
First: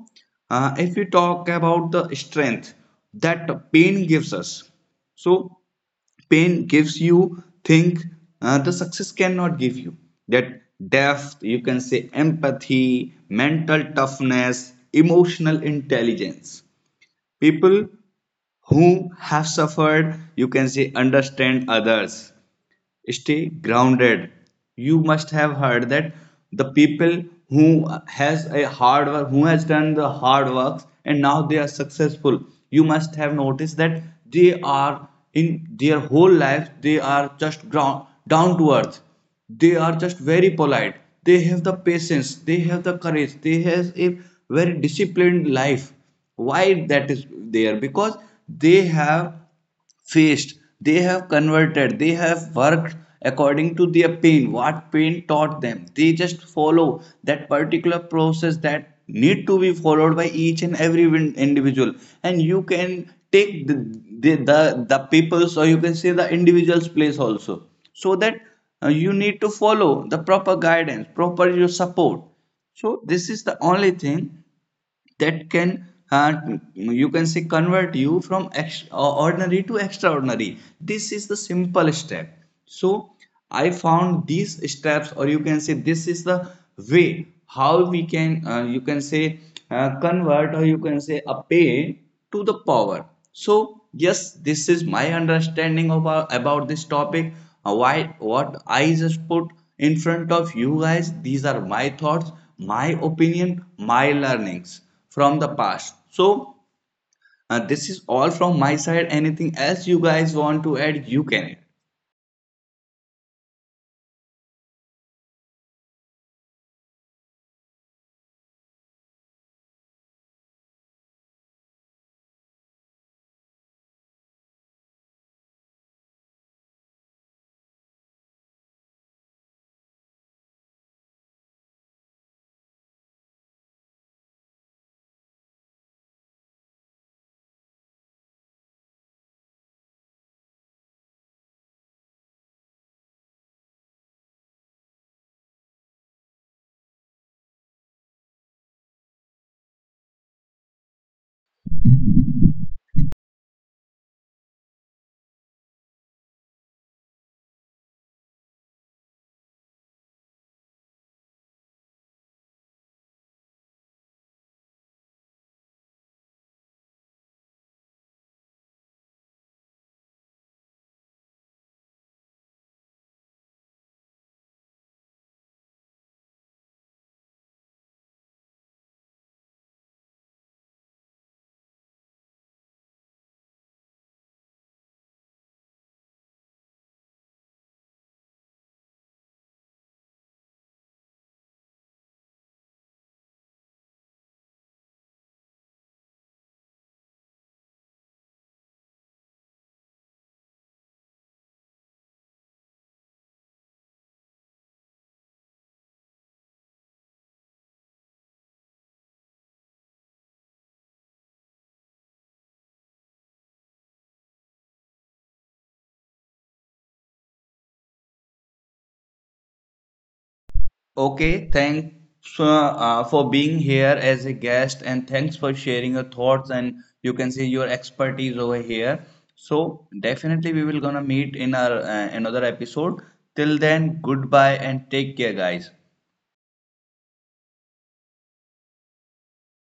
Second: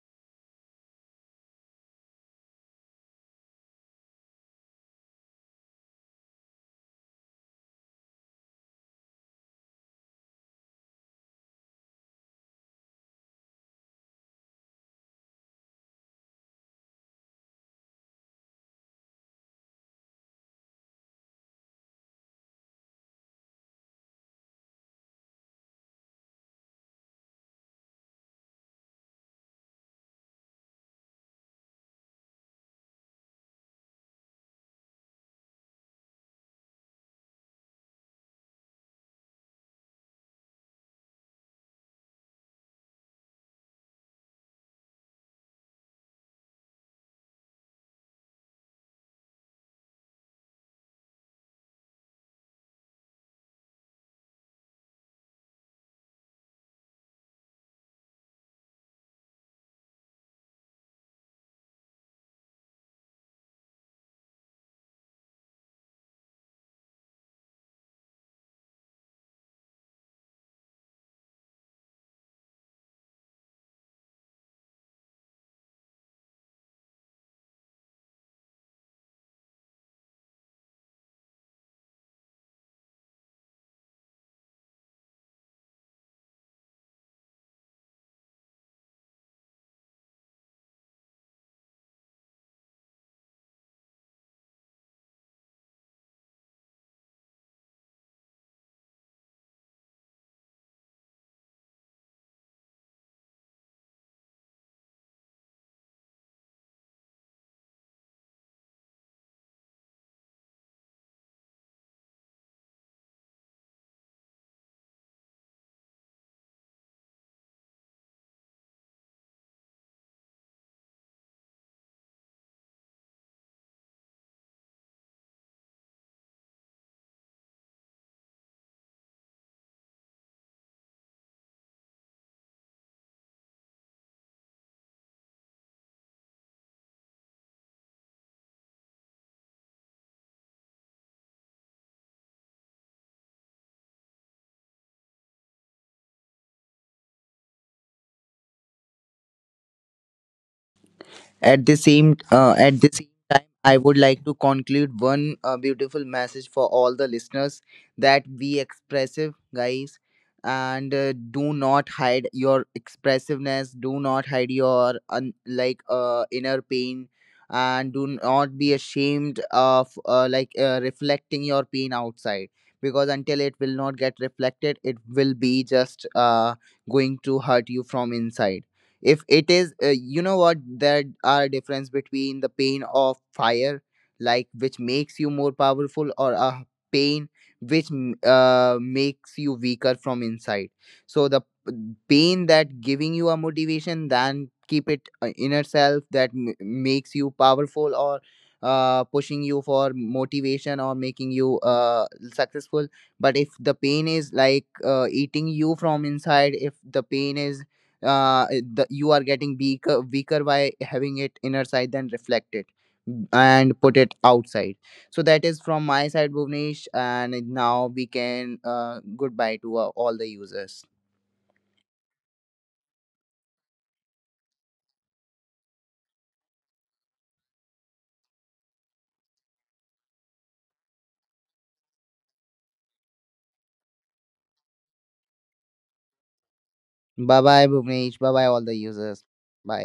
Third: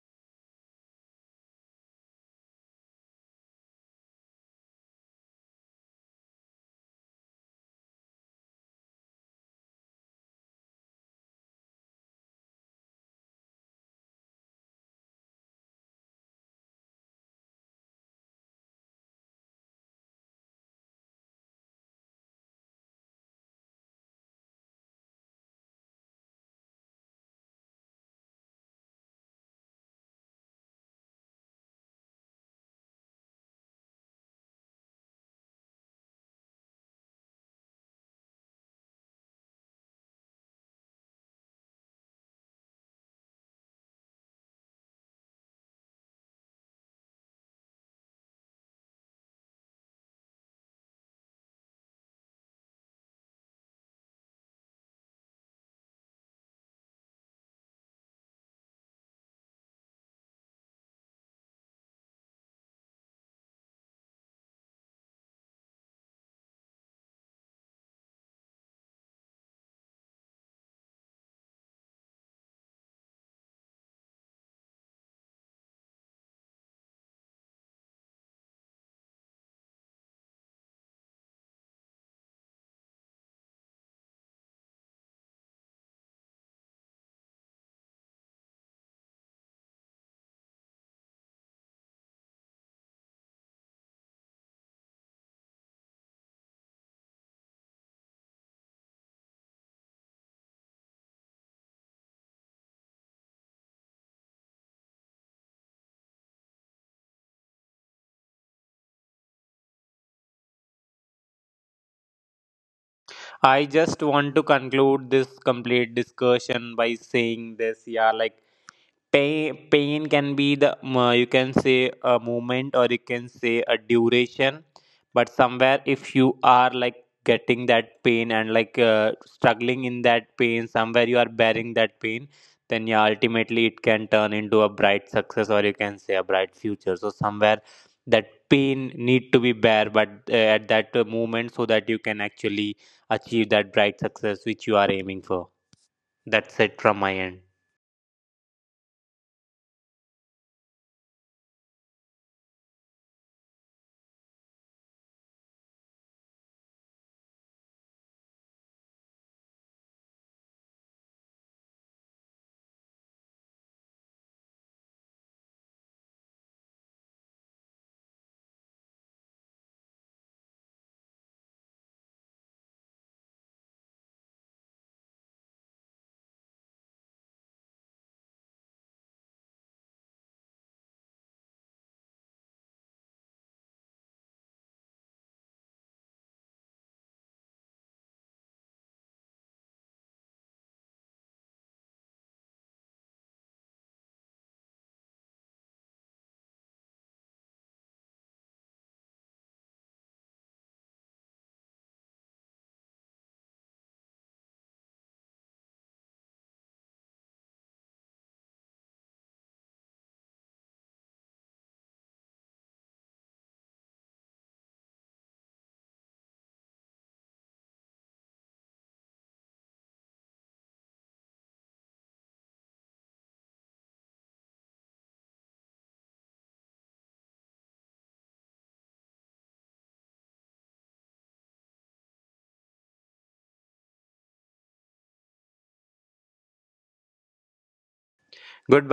uh, if we talk about the strength that pain gives us, so pain gives you think uh, the success cannot give you, that depth. You can say empathy, mental toughness, emotional intelligence. People who have suffered, you can say, understand others, stay grounded. You must have heard that the people who has a hard work, who has done the hard work and now they are successful, you must have noticed that they are in their whole life, they are just ground down to earth, they are just very polite, they have the patience, they have the courage, they have a very disciplined life. Why that is there? Because they have faced, they have converted, they have worked according to their pain, what pain taught them, they just follow that particular process that need to be followed by each and every individual. And you can take the the, the, the people's, or you can say the individual's place also, so that uh, you need to follow the proper guidance, proper your support. So this is the only thing that can uh, you can say convert you from ex- uh, ordinary to extraordinary. This is the simple step. So I found these steps, or you can say this is the way how we can uh, you can say uh, convert, or you can say a pain to the power. So yes, this is my understanding about about this topic. Uh, why what I just put in front of you guys, these are my thoughts, my opinion, my learnings from the past. So, uh, this is all from my side. Anything else you guys want to add, you can add. I just want to conclude this complete discussion by saying this, yeah, like Pain, pain can be the, uh, you can say, a moment, or you can say a duration, but somewhere if you are like getting that pain and like uh, struggling in that pain, somewhere you are bearing that pain, then yeah, ultimately it can turn into a bright success, or you can say a bright future. So somewhere that pain need to be bare, but uh, at that uh, moment, so that you can actually achieve that bright success which you are aiming for. That's it from my end. At the same uh, at the same time, I would like to conclude one uh, beautiful message for all the listeners, that be expressive, guys, and uh, do not hide your expressiveness. Do not hide your un- like uh, inner pain, and do not be ashamed of uh, like uh, reflecting your pain outside, because until it will not get reflected, it will be just uh, going to hurt you from inside. If it is uh, you know what, there are difference between the pain of fire, like, which makes you more powerful, or a pain which m- uh, makes you weaker from inside. So the p- pain that giving you a motivation, then keep it uh, inner self that m- makes you powerful, or uh, pushing you for motivation, or making you uh, successful. But if the pain is like uh, eating you from inside, if the pain is uh, the, you are getting weaker, weaker by having it inner side, then reflect it and put it outside. So that is from my side, Bhuvnesh, and now we can uh, goodbye to uh, all the users. Okay, thanks uh, uh, for being here as a guest, and thanks for sharing your thoughts and you can see your expertise over here. So, definitely we will gonna meet in our uh, another episode. Till then, goodbye and take care, guys. Bye bye, Bhuvnesh. Bye bye, all the users. Bye. Goodbye.